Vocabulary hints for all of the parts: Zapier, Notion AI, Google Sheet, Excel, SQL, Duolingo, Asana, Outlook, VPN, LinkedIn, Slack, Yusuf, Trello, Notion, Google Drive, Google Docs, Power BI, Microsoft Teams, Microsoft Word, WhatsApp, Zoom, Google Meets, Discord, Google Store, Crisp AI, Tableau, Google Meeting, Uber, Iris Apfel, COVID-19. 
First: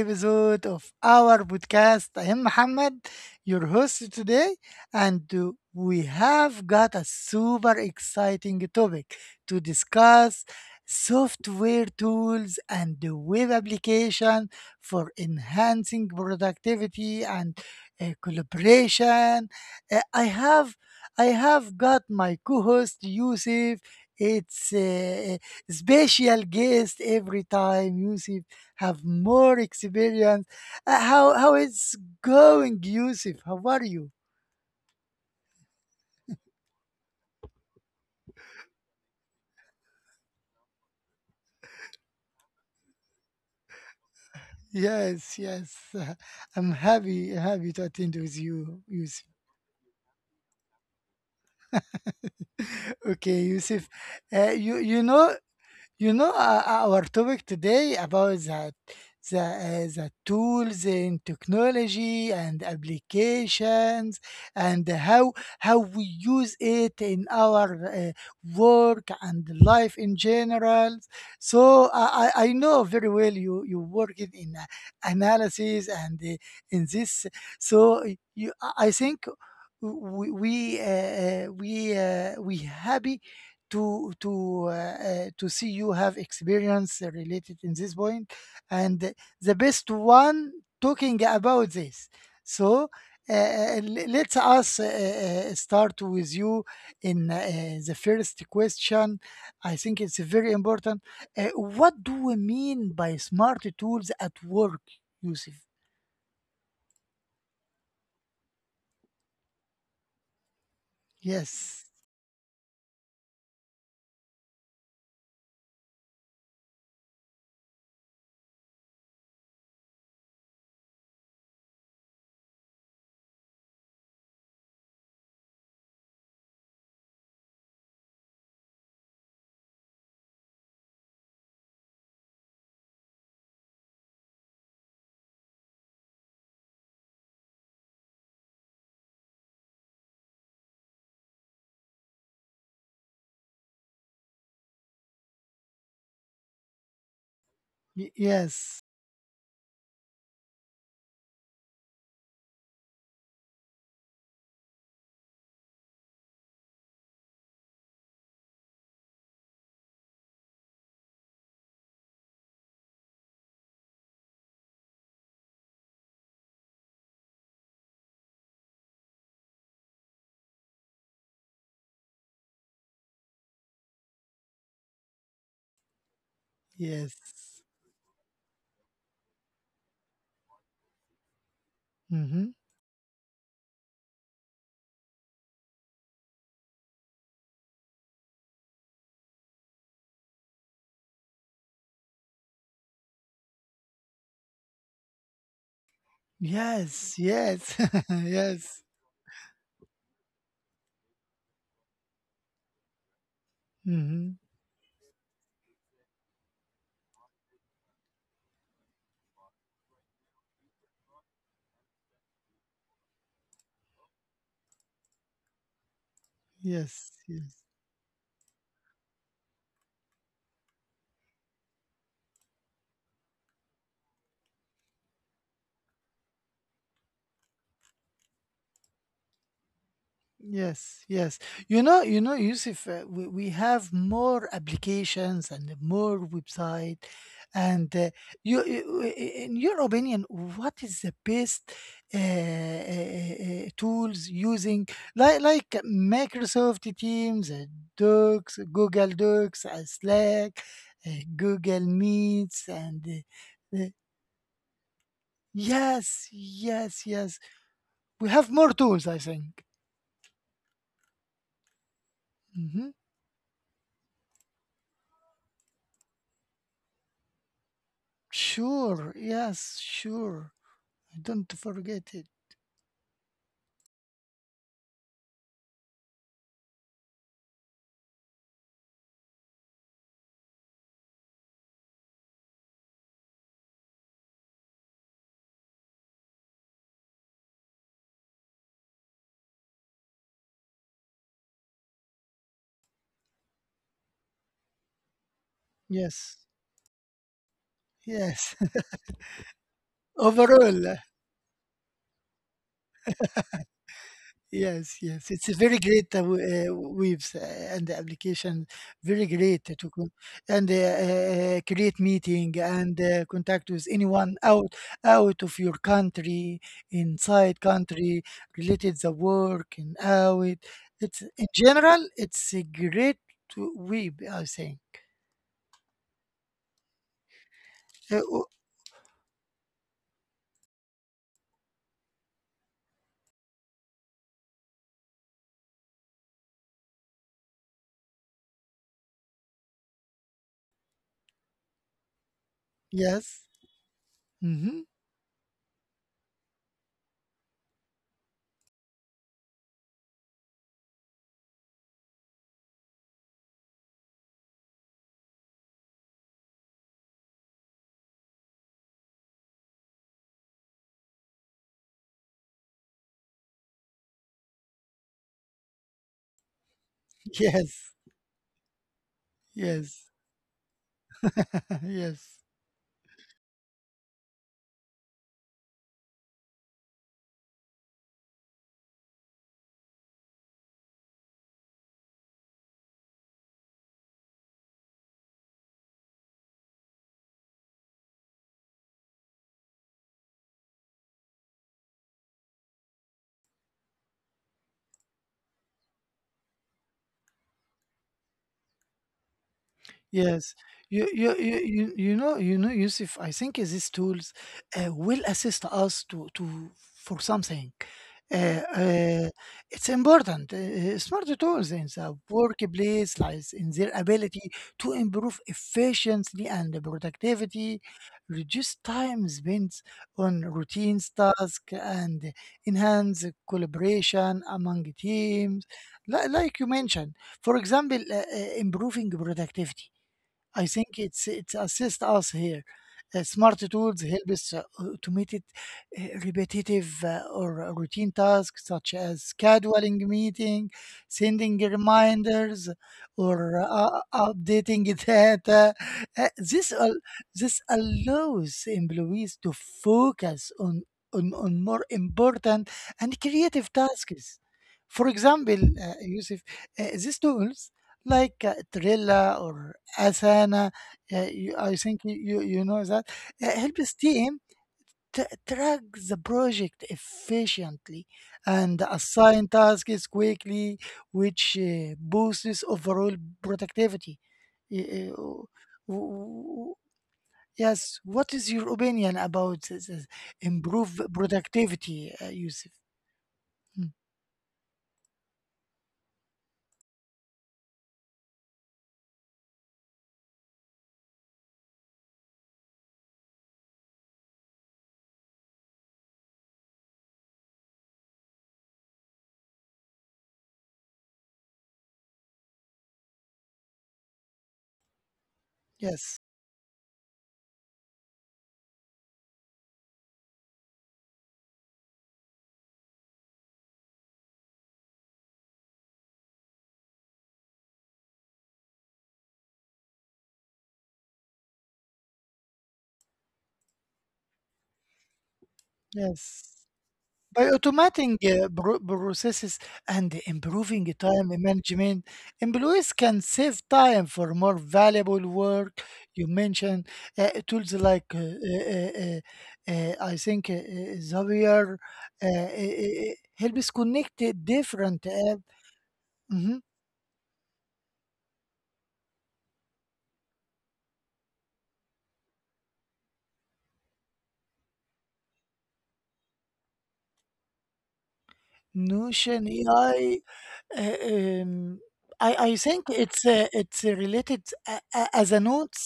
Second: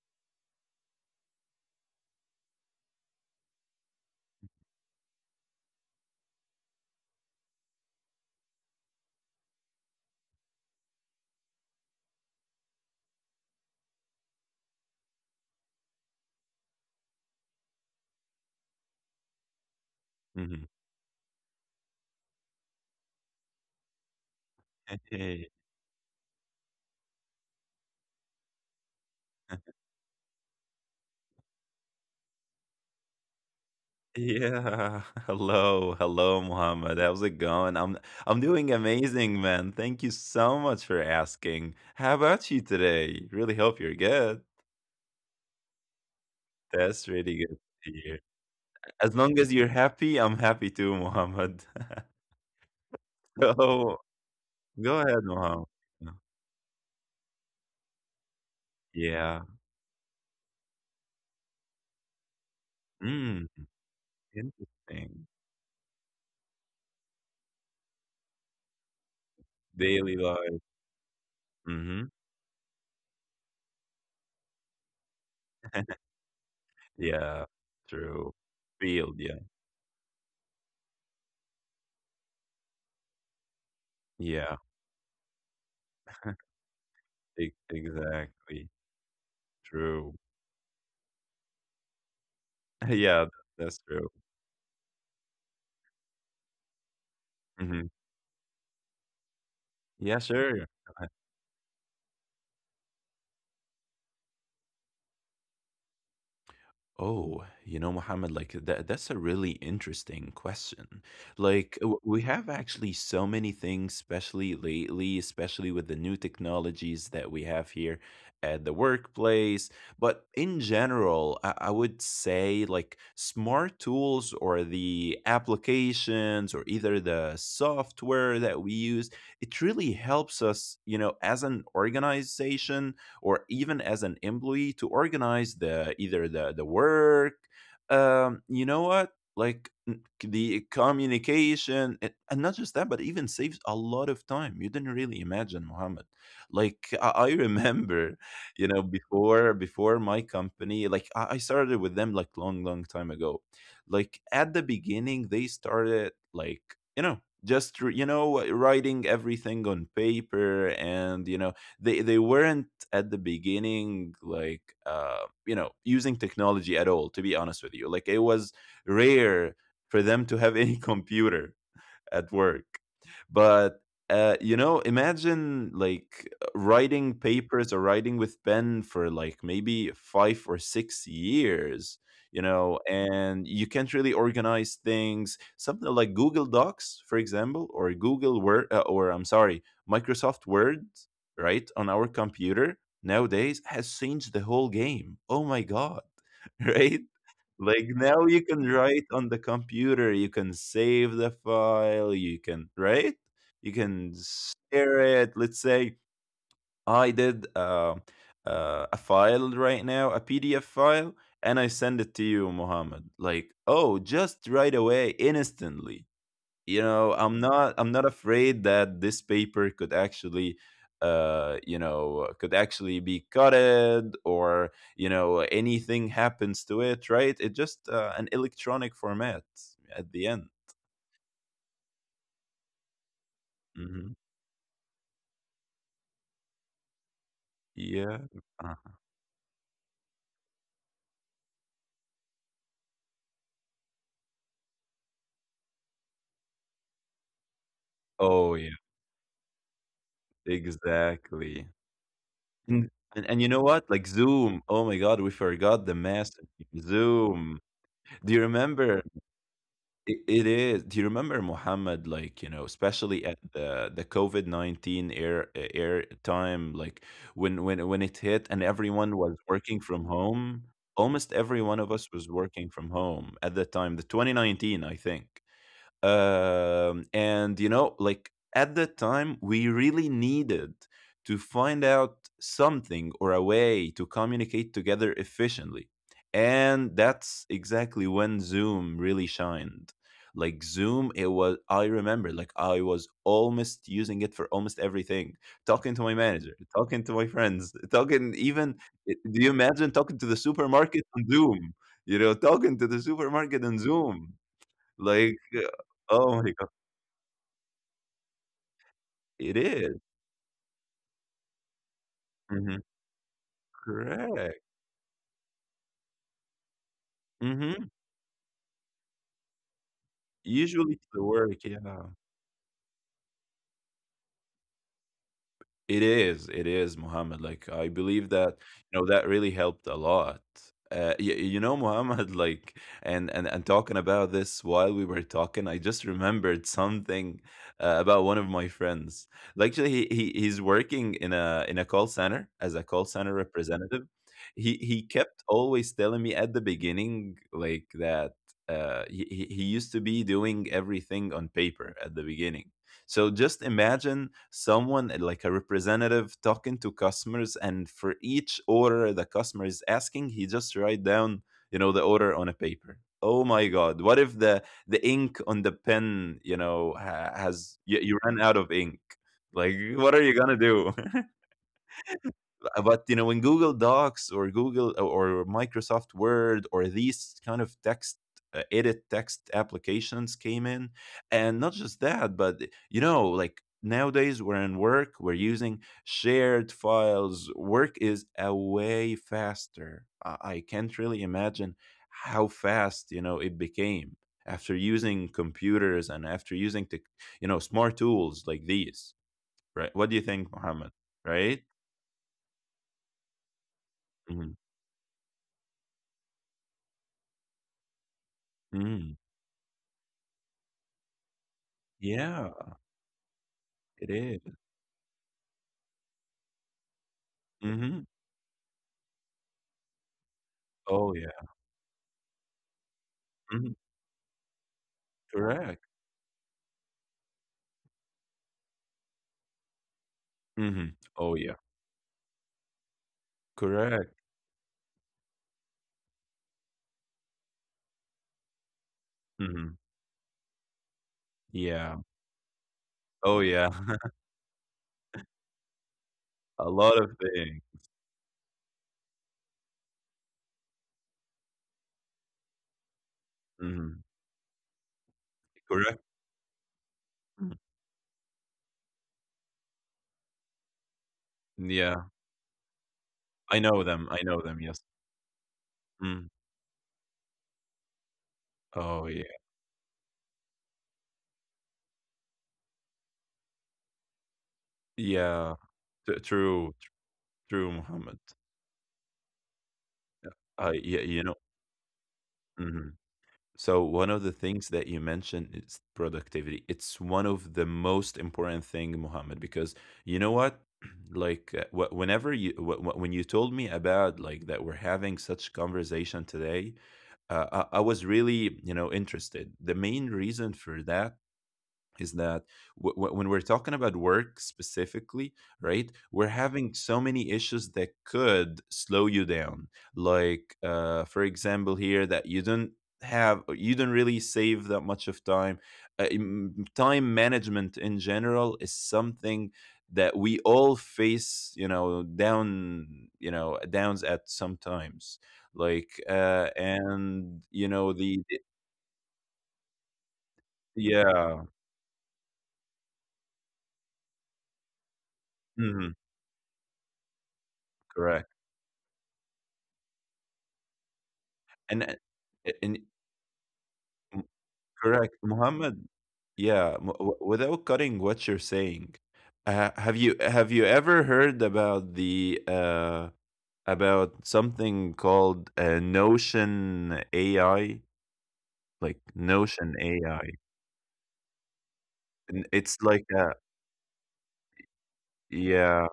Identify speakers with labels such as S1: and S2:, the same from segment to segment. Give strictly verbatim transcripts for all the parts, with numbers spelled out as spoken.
S1: episode of our podcast. I am Muhammad, your host today, and uh, we have got a super exciting topic to discuss software tools and the web application for enhancing productivity and uh, collaboration. Uh, I
S2: Mhm.
S1: have I have got my co-host Yusuf. It's
S2: Hey.
S1: uh, special guest every time. Yusuf have more experience. Uh, how how it's going, Yusuf? How are you?
S2: Yeah. Hello. Hello, Muhammad. How's it going? I'm I'm doing amazing, man. Thank you so much for asking. How about you today? Really hope you're good.
S1: Yes, yes. uh, I'm
S2: That's
S1: happy
S2: really good
S1: happy to
S2: to
S1: attend
S2: hear.
S1: with you,
S2: As
S1: Yusuf.
S2: long as you're happy, I'm happy too, Muhammad.
S1: Okay, Yusuf.
S2: So
S1: Uh, you
S2: go
S1: you
S2: ahead,
S1: know
S2: Muhammad.
S1: You know, uh, our topic today about the
S2: Yeah.
S1: the, uh, the tools in technology and
S2: Mm,
S1: applications and
S2: interesting.
S1: how how we use it in our uh, work and life
S2: Daily
S1: in
S2: life.
S1: general. So
S2: Hmm.
S1: I, I I know very well you you work in in, uh, analysis and uh, in this.
S2: Yeah.
S1: So
S2: True.
S1: you, I I
S2: Field.
S1: think
S2: Yeah.
S1: we we uh, uh, we uh, we happy to to
S2: Yeah.
S1: uh, uh, to see you have experience
S2: e-
S1: related in this point
S2: Exactly.
S1: and the best
S2: True.
S1: one talking about this, so
S2: Yeah,
S1: uh,
S2: that's
S1: uh, le-
S2: true.
S1: let us uh, uh, start with you in uh,
S2: Mhm.
S1: the first question. I think it's
S2: Yeah,
S1: very
S2: sure.
S1: important. uh, what do we mean by smart tools at work, Yusuf?
S2: Oh, you know, Mohammed, like that that's a really interesting question. Like
S1: Yes.
S2: w- we have actually so many things, especially lately, especially with the new technologies that we have here at the workplace. But in general, I, I would say like smart tools or the applications or either the software that we use, it really helps us, you know, as an organization or even as an employee to organize the either the the work, um you know what, like n- the communication, and and not just that but even saves a lot of time. You didn't really imagine, Mohammed, like I, I
S1: Y-
S2: remember, you
S1: yes
S2: know, before before my company, like I, I started with them like long long time ago. Like at the beginning they started like, you know, just r- you know, writing everything on paper. And you know, they they weren't at the beginning like uh you know, using technology at all, to be honest with you. Like it was rare for them to have any computer at work. But uh, you know, imagine like writing
S1: Yes.
S2: papers or writing with pen for like maybe five or six years, you
S1: Hmm.
S2: know, and you can't really organize things. Something like Google Docs, for example, or Google Word, uh, or I'm sorry, Microsoft Word, right, on our computer nowadays has changed the whole game. Oh my God, right?
S1: Yes. Yes.
S2: Like now you can
S1: Yes.
S2: write on the computer, you can save the file, you can write, you can
S1: Hmm.
S2: share it. Let's say I did uh, uh, a file right now, a P D F file, and I send it to you, Mohammed. Like, oh, just right away, instantly. You
S1: Yes,
S2: know, i'm
S1: yes,
S2: not i'm not afraid that this paper could actually uh you know, could actually be cutted, or you know, anything happens to it. Right, it's just uh, an electronic format at the end.
S1: yes, yes. You know, you know, Yusuf, uh, we, we have
S2: Hmm.
S1: more applications and more website. And uh,
S2: Yeah.
S1: you,
S2: Uh,
S1: you- i- i- in your opinion, what is the best uh, uh, uh, uh, tools using, like like Microsoft Teams, uh,
S2: oh
S1: Docs,
S2: yeah,
S1: Google Docs, uh, Slack, uh,
S2: exactly.
S1: Google Meets,
S2: And,
S1: and
S2: and and you know
S1: uh, uh,
S2: what, like Zoom, oh my god, we forgot the
S1: yes,
S2: massive
S1: yes, yes.
S2: Zoom.
S1: We
S2: Do you
S1: have more
S2: remember?
S1: tools, I think.
S2: It it is. Do you remember, Mohammed? Like, you know,
S1: Mm-hmm.
S2: especially at the the COVID nineteen air air time, like when when when it hit and
S1: Sure,
S2: everyone was working
S1: yes,
S2: from
S1: sure.
S2: home, almost
S1: Don't
S2: every one of us
S1: forget it.
S2: was working from home at that time, the twenty nineteen, I think. Um, and you know, like at that time, we really needed to find out something or a way to communicate together efficiently. And that's exactly when Zoom really shined. Like Zoom, it was, I remember, like I was almost using it for almost everything. Talking to my
S1: Yes,
S2: manager, talking to my friends, talking
S1: yes.
S2: even, eh, do you imagine talking to the
S1: Overall,
S2: supermarket
S1: uh,
S2: on Zoom? You know, talking to the supermarket on Zoom.
S1: yes,
S2: Like,
S1: yes. It's a
S2: uh
S1: very great uh,
S2: oh
S1: w-
S2: my god.
S1: uh, waves uh, and the application, very
S2: It
S1: great to
S2: is.
S1: co- and uh, uh, uh, create meeting
S2: Mhm.
S1: and uh, contact with anyone
S2: Correct.
S1: out out of your country, inside
S2: Mhm.
S1: country, related the work and out.
S2: Usually to
S1: It's in
S2: work, yeah.
S1: general, it's a great web, I think.
S2: It is, it is, Muhammad. Like I
S1: Uh,
S2: believe
S1: o-
S2: that, you know, that really helped a lot. Uh, you, you know, Muhammad. Like, and and and talking about this while we were talking, I just remembered something uh, about one of my friends. Like, actually, he, he he's working in a in a call center as a call center
S1: yes.
S2: representative. He
S1: Hmm.
S2: he kept always telling me at the beginning like that. Uh, he he he used to be doing everything on paper at the beginning. So just imagine someone, eh, like a representative talking to customers, and for each order the customer is asking, he just write down, you know, the order on a paper. Oh my God! What if the the ink on the pen, you know, ha- has, you,
S1: Yes.
S2: you run out of ink? Like, what
S1: Yes.
S2: are you gonna do?
S1: Yes.
S2: Uh, but you know, in Google Docs or Google uh, or Microsoft Word, or these kind of text uh, edit text applications came in. And not just that but, you know, like nowadays we're in work, we're using shared files. Work is a way faster. i, I can't really imagine how fast, you know, it became after using computers and after using the, you know, smart tools like these. Right, what do you think,
S1: Yes,
S2: Mohammed?
S1: you you
S2: Right.
S1: you you you know you know Yusuf. I think these tools
S2: Mhm.
S1: uh, will assist us to to for something. Uh,
S2: Mhm.
S1: uh, it's important. Uh, smart tools in the
S2: Yeah,
S1: workplace lies in their
S2: it is.
S1: ability to improve efficiency and productivity,
S2: Mhm.
S1: reduce time spent on routine
S2: Oh, yeah.
S1: tasks, and enhance
S2: Mhm.
S1: collaboration among teams.
S2: Correct.
S1: Li- Like you mentioned, for example, uh, uh, improving productivity, I
S2: Mhm.
S1: think it's
S2: Oh, yeah.
S1: it's assist us here. Uh, smart tools
S2: Correct.
S1: help us uh, automated uh, repetitive uh, or routine tasks such as
S2: Mhm.
S1: scheduling meeting, sending
S2: Yeah.
S1: reminders,
S2: Oh,
S1: or
S2: yeah.
S1: uh, updating data. Uh,
S2: A
S1: this
S2: lot
S1: al-
S2: of things.
S1: this allows employees to focus on, on on more important and creative
S2: Mhm.
S1: tasks. For example,
S2: Correct.
S1: uh, Yusuf, uh, these
S2: Mm.
S1: tools like uh, Trilla or Asana. Uh, you, I
S2: Yeah.
S1: think you, you, you know that.
S2: I
S1: Uh,
S2: know
S1: helps
S2: them. I know
S1: team
S2: them. Yes.
S1: t- track the
S2: Mm.
S1: project efficiently and
S2: Oh, yeah.
S1: assign tasks quickly, which uh, boosts overall productivity. Y- uh, w-
S2: Yeah. T true.
S1: w-
S2: True,
S1: Yes,
S2: Muhammad.
S1: what is your opinion about this?
S2: I yeah,
S1: Improve
S2: you know.
S1: productivity, uh, Yusuf?
S2: Mhm. So
S1: Mm,
S2: one of the things that you mentioned is productivity. It's one of the most important thing, Muhammad, because you know what? Like uh, wh- whenever you wh- wh- when you told me about like that we're having such conversation today, uh, I-, I was really, you know, interested. The main reason for that is that w- w- when we're talking about work specifically, right, we're
S1: yes,
S2: having so many issues that could slow you down. Like, uh, for example, here that you don't have, you don't really save that much of time. Uh, im- time management in general is something that we all face, you know, down, you know, downs at sometimes. Like, uh,
S1: yes.
S2: and
S1: By
S2: you know the,
S1: automating
S2: the
S1: uh, pro- processes and improving time
S2: yeah,
S1: management, employees can save time for more valuable work.
S2: mhm,
S1: You mentioned uh, tools like, uh,
S2: correct,
S1: uh, uh, uh, I think, uh, uh,
S2: and.
S1: Zapier
S2: Uh,
S1: uh, uh,
S2: a- and
S1: uh, helps
S2: M
S1: connect uh, different
S2: correct.
S1: apps.
S2: Muhammad, yeah, m- w without cutting what you're saying, uh, have you have you ever heard about the uh, about something called uh, Notion A I? Like
S1: Notion
S2: Notion A I.
S1: A I, uh, um, I I
S2: It's
S1: think
S2: like
S1: it's
S2: a
S1: uh, it's uh, related a- a- as a
S2: yeah.
S1: notes,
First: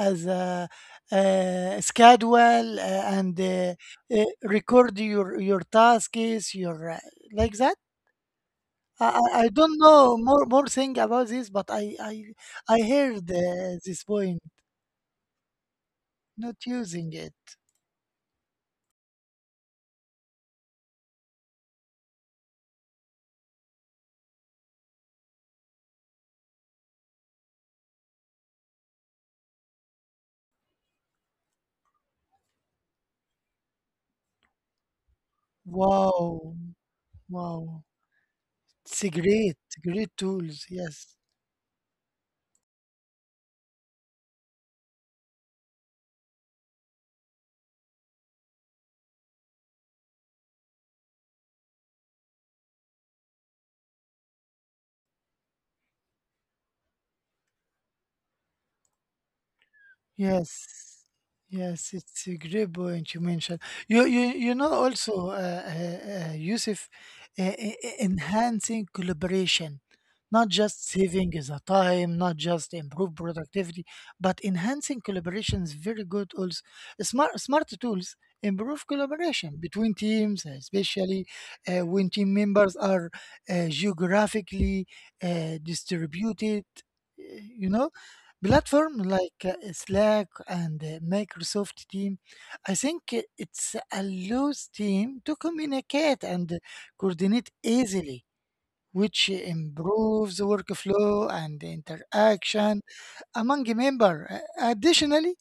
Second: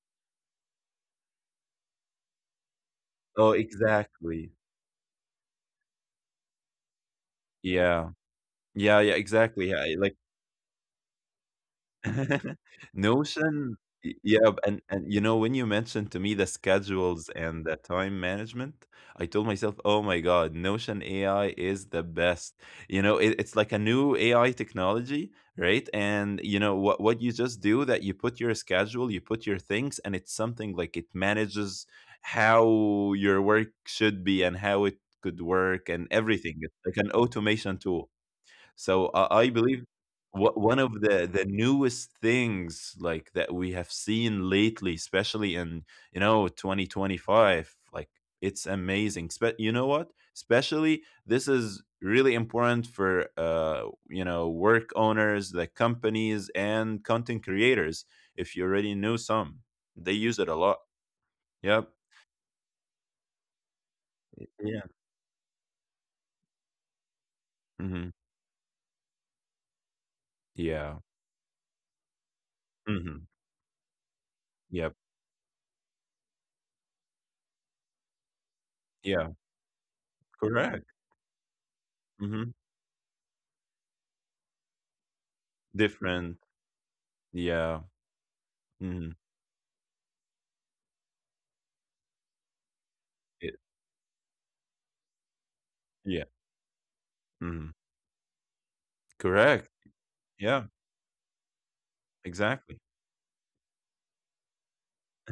S1: as a uh, schedule, uh, and
S2: Oh,
S1: uh, uh,
S2: exactly.
S1: record your your tasks, your uh, like that.
S2: Yeah. Yeah,
S1: I
S2: yeah,
S1: I I
S2: exactly.
S1: don't
S2: Yeah, like
S1: know more more thing about this, but I I I heard uh,
S2: Notion,
S1: this
S2: y
S1: point,
S2: yeah, and and, you know, when you mentioned to me the
S1: not using
S2: schedules
S1: it.
S2: and the time management, I told myself, "Oh my god, Notion A I is the best." You know, it it's like a new A I technology, right? And, you know, what what you just do, that you put your schedule, you put your things, and it's something like it manages how your work should be and how it could work and
S1: Wow,
S2: everything. It's like an automation
S1: wow,
S2: tool.
S1: it's
S2: So
S1: a
S2: I I
S1: great
S2: believe
S1: great
S2: wha-
S1: tools.
S2: one of
S1: Yes.
S2: the the newest things like that we have seen lately, especially in, you know, twenty twenty-five, like it's amazing. Spe- you know what? Especially this is really important for, uh you know, work owners, the companies, and content creators. If you already know some, they use it a lot.
S1: Yes,
S2: Yep.
S1: yes, it's a great point you mentioned. You, you, you know,
S2: Yeah.
S1: also, uh, uh, uh, Yusuf, uh, e- e-
S2: Hmm.
S1: enhancing collaboration, not just
S2: Yeah.
S1: saving the time, not just improve
S2: Hmm.
S1: productivity, but
S2: Yep.
S1: enhancing collaboration is very good. Also, smart smart tools improve
S2: Yeah.
S1: collaboration between teams,
S2: Correct.
S1: especially uh, when team
S2: Hmm.
S1: members are uh, geographically uh,
S2: Different.
S1: distributed. uh, You
S2: Yeah.
S1: know platform
S2: Hmm.
S1: like uh, Slack and uh, Microsoft Team, I think uh, it's allows team to communicate
S2: Yeah,
S1: and uh, coordinate
S2: mhm,
S1: easily, which
S2: correct,
S1: improves the
S2: yeah,
S1: workflow and interaction
S2: exactly.
S1: among a member. Uh, Additionally,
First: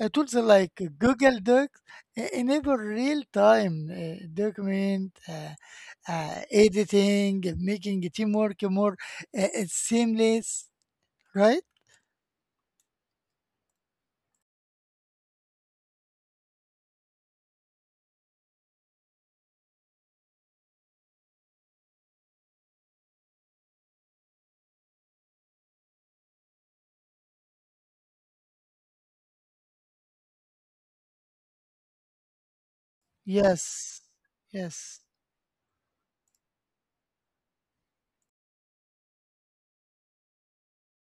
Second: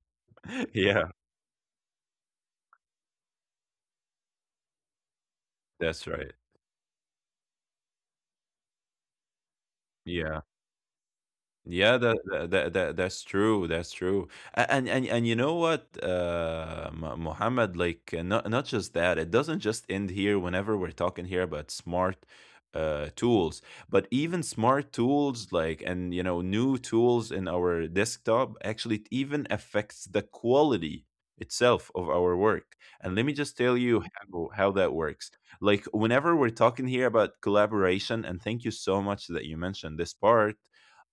S1: uh, tools like
S2: Yeah,
S1: Google Docs uh, enable real-time uh, document uh,
S2: that's right,
S1: uh, editing, making teamwork more uh, uh,
S2: yeah.
S1: seamless, right?
S2: Yeah, that, that that that- that's true. That's true. A- And and and you know what, uh, Mu- Muhammad, like uh, not not just that. It doesn't just end here. Whenever we're talking here about smart uh, tools, but even smart tools like, and you know, new tools in our desktop actually, it even affects the quality itself of our work. And let me just tell
S1: Yes,
S2: you how how that
S1: yes,
S2: works. Like whenever we're talking here about collaboration, and thank you so much that you mentioned this part,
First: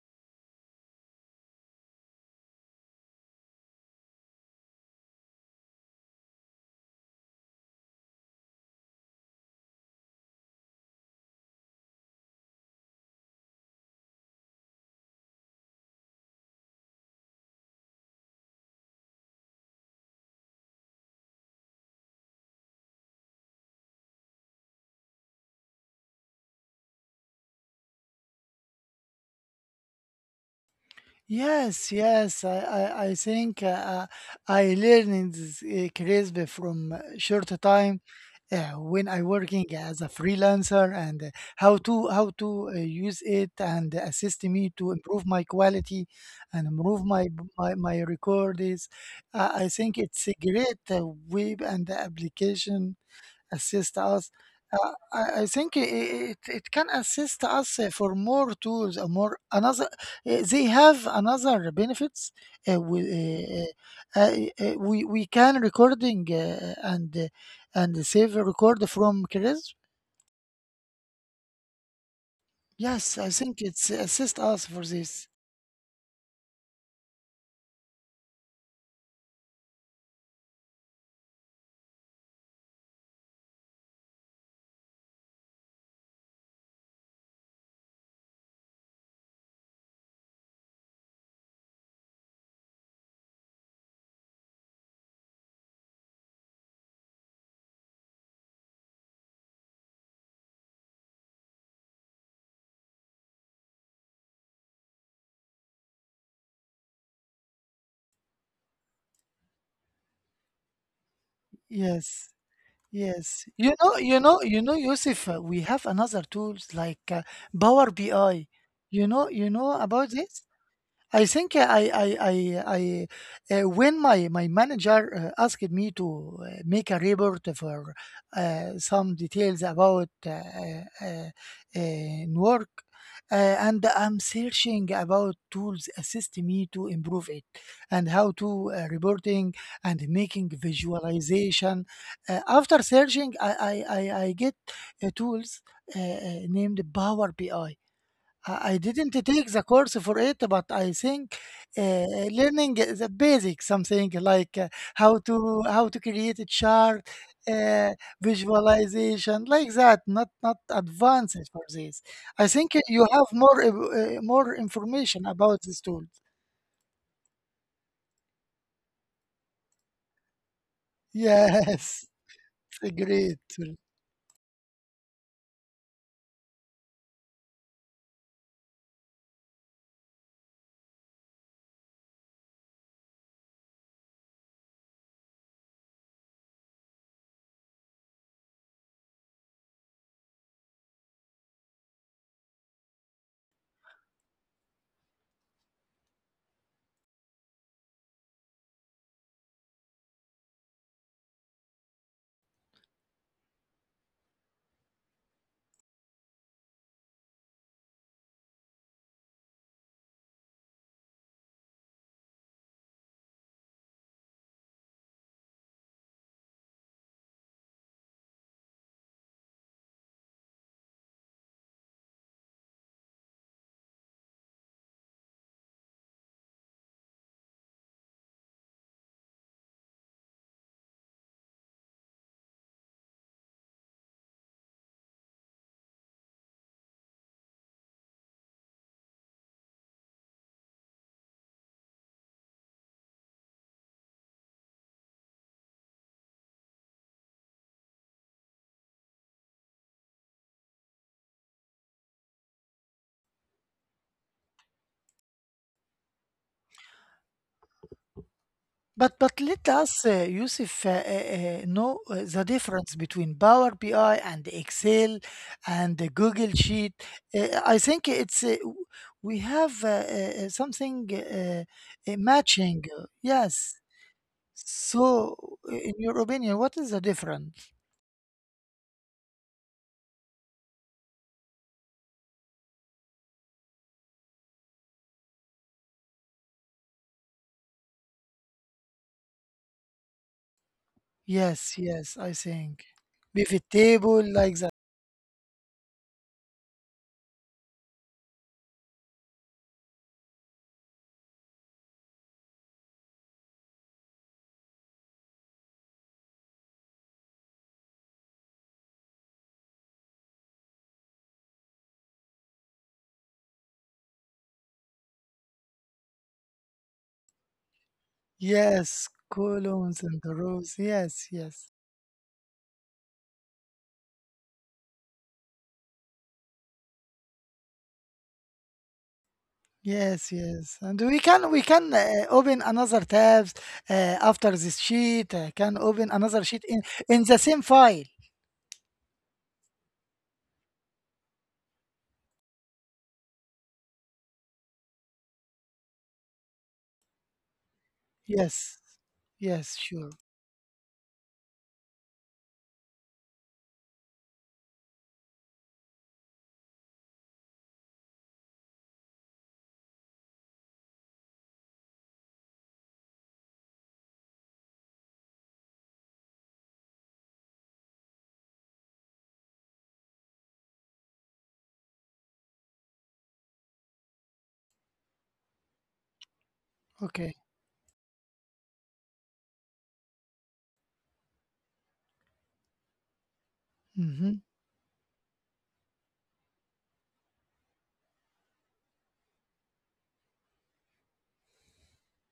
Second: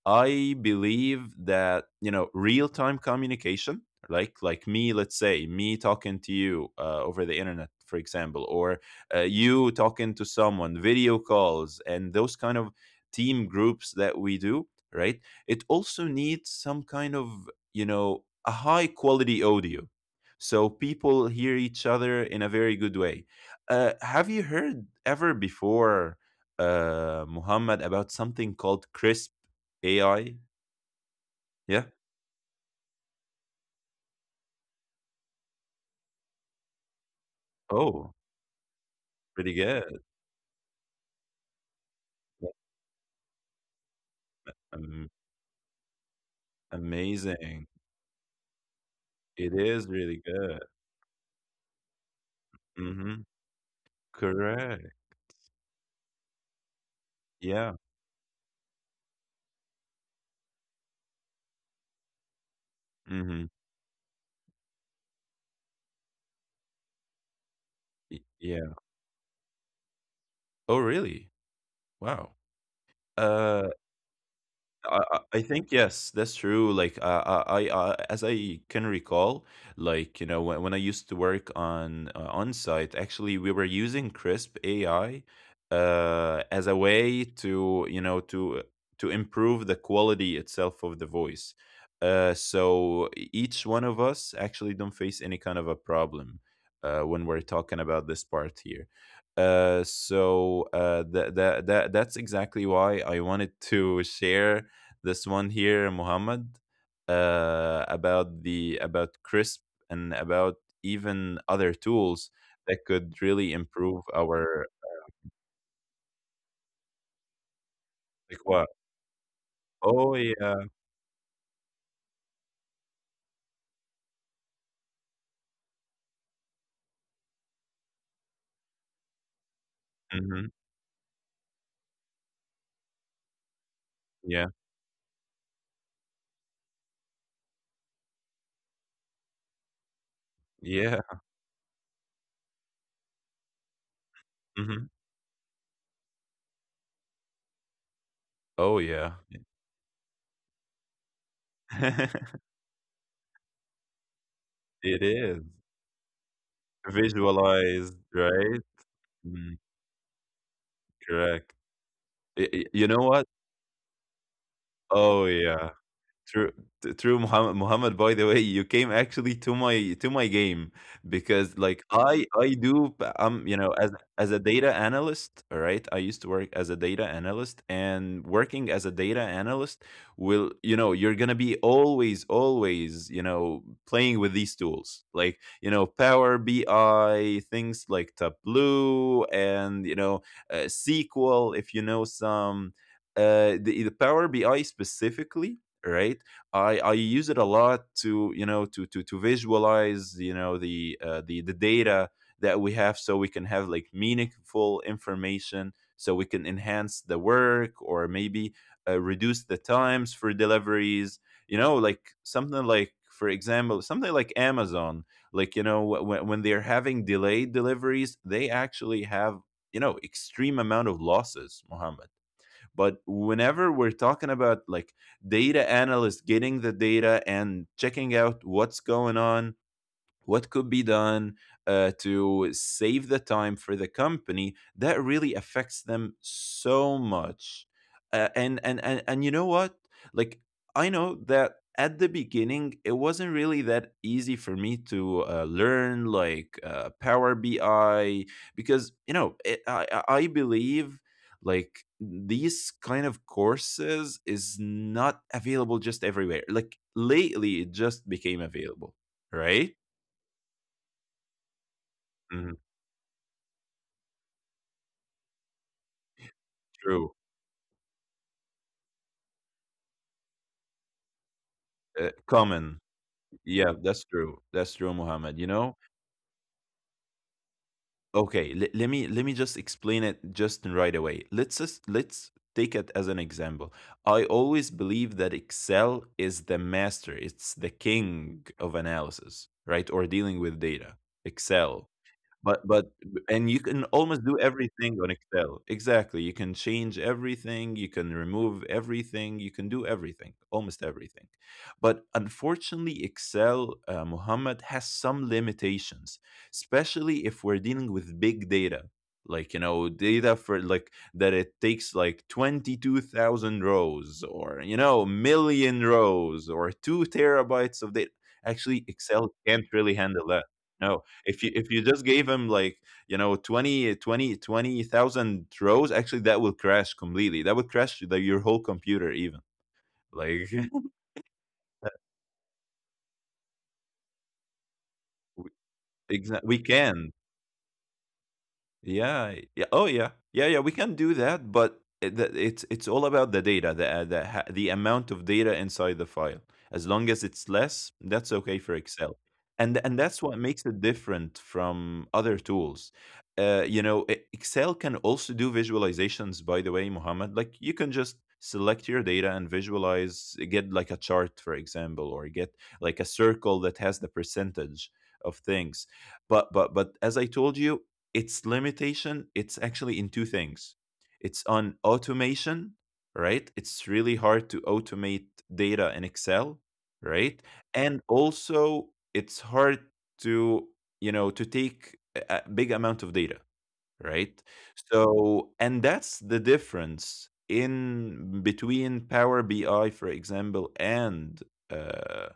S2: I believe that you know real-time communication, like like me, let's say me talking to you uh, over the internet, for example, or uh, you talking to someone, video calls, and those kind of team groups that we do, right? It also needs some kind of, you know, a high-quality audio, so people hear each other in a very good way. Uh, have you heard ever before? uh, Muhammad, about something called Crisp A I? Yeah?
S1: yes, yes. I, I, I think uh, uh, I learned this uh, crisp from uh, short time
S2: Oh,
S1: uh, when I
S2: pretty
S1: working
S2: good.
S1: as a freelancer and uh, how to how
S2: Yeah.
S1: to uh, use it and assist me to
S2: Am
S1: improve my quality and improve my
S2: amazing.
S1: my, my records.
S2: It
S1: Uh, I
S2: is
S1: think
S2: really
S1: it's a
S2: good.
S1: great uh, web and application
S2: Mhm.
S1: assist us.
S2: Correct.
S1: Uh, I, I think i- i- it, it can assist
S2: Yeah.
S1: us uh, for more tools, uh, more another. Uh, they have another benefits. Uh,
S2: Mhm.
S1: we, uh, uh, uh, uh, we we can recording uh, and uh, and save a
S2: Yeah.
S1: record from Chris.
S2: Oh, really? Wow.
S1: Yes, I
S2: Uh,
S1: think it's assist us for
S2: I
S1: this.
S2: I I think yes, that's true. Like uh, I I, uh, as I can recall, like you know, when, when I used to work on, uh, on site, actually we were using Crisp A I uh, as a way to, you know, to to improve the quality itself of the voice. Uh, so e- each one of us actually don't face any kind of a problem uh, when we're talking about this part here. Uh, so uh, that that that that's exactly why I wanted to share this one here, Muhammad, uh, about the about C R I S P and about even other
S1: Yes,
S2: tools that could
S1: yes.
S2: really
S1: You know,
S2: improve
S1: you know, you
S2: our,
S1: know, Yusuf. uh, We have another tools like uh, Power
S2: like
S1: B I.
S2: what?
S1: You know, you know about
S2: Oh
S1: this.
S2: yeah,
S1: I think uh, I I I, I uh, when my my manager uh, asked me to uh, make a report for uh, some details about uh,
S2: hmm
S1: uh, uh, work, uh, and I'm
S2: yeah,
S1: searching about tools assist me to improve it, and how to uh, reporting and making
S2: yeah.
S1: visualization. Uh, after searching, I I I, I get
S2: Hmm.
S1: uh, tools uh, uh, named Power B I. I
S2: Oh
S1: I
S2: yeah,
S1: didn't take the course for it, but I think uh, learning the basic, something like uh,
S2: it
S1: how
S2: is
S1: to how to create a chart,
S2: visualized,
S1: uh,
S2: right?
S1: visualization
S2: Mm,
S1: like that. Not not
S2: correct.
S1: advanced for this.
S2: Y-
S1: I
S2: y-
S1: think
S2: you know
S1: you
S2: what?
S1: have more uh, uh, more
S2: Oh
S1: information about
S2: yeah.
S1: this tool.
S2: True, t- true, Muhammad. Muhammad, by the way, you came actually to my to my game because, like,
S1: Yes,
S2: I I do p- um
S1: great.
S2: you know as as a data analyst, all right. I used to work as a data analyst, and working as a data analyst will, you know, you're gonna be always always, you know, playing with these tools like, you know, Power B I, things like Tableau, and you know uh, S Q L if you know some. uh the, the Power B I specifically, right? I i use it a lot to, you know, to to to visualize, you know, the uh, the the data that we have, so we can have like meaningful information, so we can enhance the work, or maybe uh, reduce the times for deliveries. You know, like something like, for example, something like Amazon. Like, you know, when, when they're having delayed deliveries, they actually have, you know, extreme amount of losses, Mohammed. But whenever we're talking about like data analysts getting the data and checking out what's going on, what could be done uh, to save the time for the company, that really affects them so much. Uh, and, and and and you know what, like, I know that at the beginning it wasn't really that easy for me to uh, learn like uh, Power BI, because, you know it, i i I believe like these kind of courses is not available just everywhere. Like, lately it just became available,
S1: But but
S2: right?
S1: let us, uh, Yusuf, uh, uh, uh, know uh, the
S2: Mhm,
S1: difference between Power B I and Excel and the Google Sheet.
S2: true.
S1: Uh, I think it's uh, w- we have uh, uh, uh, something uh,
S2: Uh,
S1: uh,
S2: common.
S1: matching. uh,
S2: Yeah,
S1: Yes.
S2: that's true. That's true, Muhammad. You
S1: So,
S2: know?
S1: uh, in your opinion, what is the difference?
S2: Okay, le- let me let me just explain it just right away. Let's just, let's take it as an example. I always believe that Excel is the master, it's the king of analysis, right? Or dealing with data.
S1: Yes,
S2: Excel.
S1: yes, I
S2: But
S1: think
S2: but and you
S1: pivot
S2: can almost
S1: table
S2: do
S1: like that.
S2: everything on Excel. Exactly. You can change everything, you can remove everything, you can do everything, almost everything. But unfortunately, Excel, uh, Muhammad, has some limitations, especially if we're dealing with big data. Like, you know, data for like that it takes like twenty-two thousand rows or, you know, million rows or two terabytes of data. Actually,
S1: Yes,
S2: Excel can't really
S1: columns
S2: handle
S1: and
S2: that.
S1: rows.
S2: No, if
S1: Yes,
S2: you if
S1: yes.
S2: you just gave him like, you know, twenty twenty twenty thousand rows, actually that will crash completely, that would crash the, your whole computer even.
S1: Yes,
S2: Like
S1: yes. And we can we can uh, open another tabs uh, after this sheet, uh, can open
S2: exactly
S1: another
S2: we
S1: sheet in
S2: can.
S1: in the same file.
S2: Yeah, yeah. Oh, yeah, yeah, yeah. We can do that, but it, the- it's it's all about the data, the uh, the ha- the amount of data inside the file. As long as it's less, that's okay for
S1: Yes.
S2: Excel, and
S1: Yes,
S2: and
S1: sure.
S2: that's what makes it different from other tools. Uh, you know, e- Excel can also do visualizations. By the way, Mohammed, like you can just select your data and visualize, get like a chart, for example, or get like a circle that has the percentage of things. but but but as I told you, its limitation, it's actually in two things. It's on automation, right? It's really hard to automate data in Excel, right?
S1: Okay.
S2: And also, it's hard to, you know, to take a a big amount of data, right?
S1: Mm-hmm.
S2: So, and that's the difference in between Power B I, for example, and uh,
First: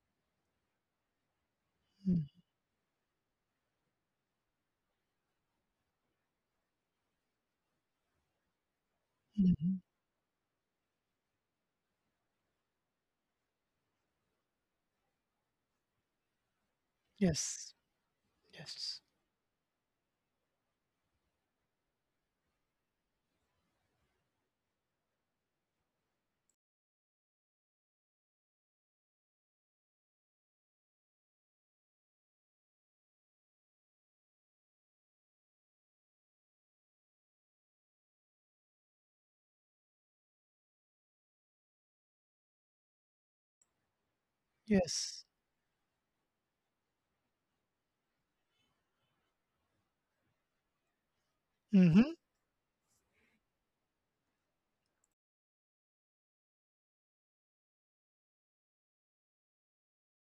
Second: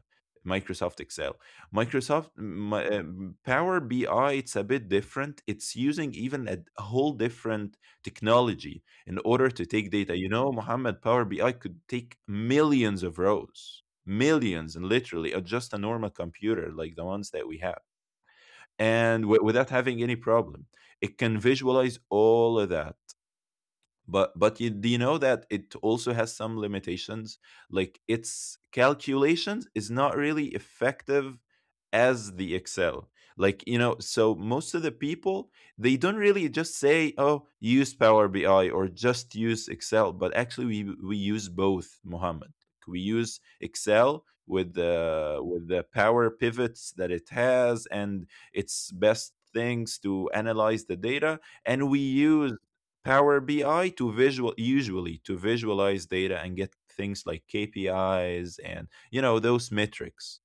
S2: Microsoft Excel. Microsoft
S1: Mm-hmm.
S2: my, um, Power B I, it's a bit different. It's using even a d- whole different technology in order to
S1: Mm-hmm.
S2: take data. You know, Mohammed, Power B I could take millions of rows, millions, and literally, uh, just a normal computer like the ones that we
S1: Yes.
S2: have,
S1: Yes.
S2: and w- without having any problem. It can visualize all of that. but but you, do you know that it also has some limitations? Like, its calculations is not really effective as the Excel. Like, you know, so most of the people, they don't really just say oh use Power BI or just use Excel, but actually we we use both, Mohammed. We use Excel with
S1: Yes.
S2: the with the power pivots that it has and its best things to analyze the data, and we
S1: Mm-hmm.
S2: use Power B I to visual, usually to visualize data and get things like K P Is and, you know, those metrics.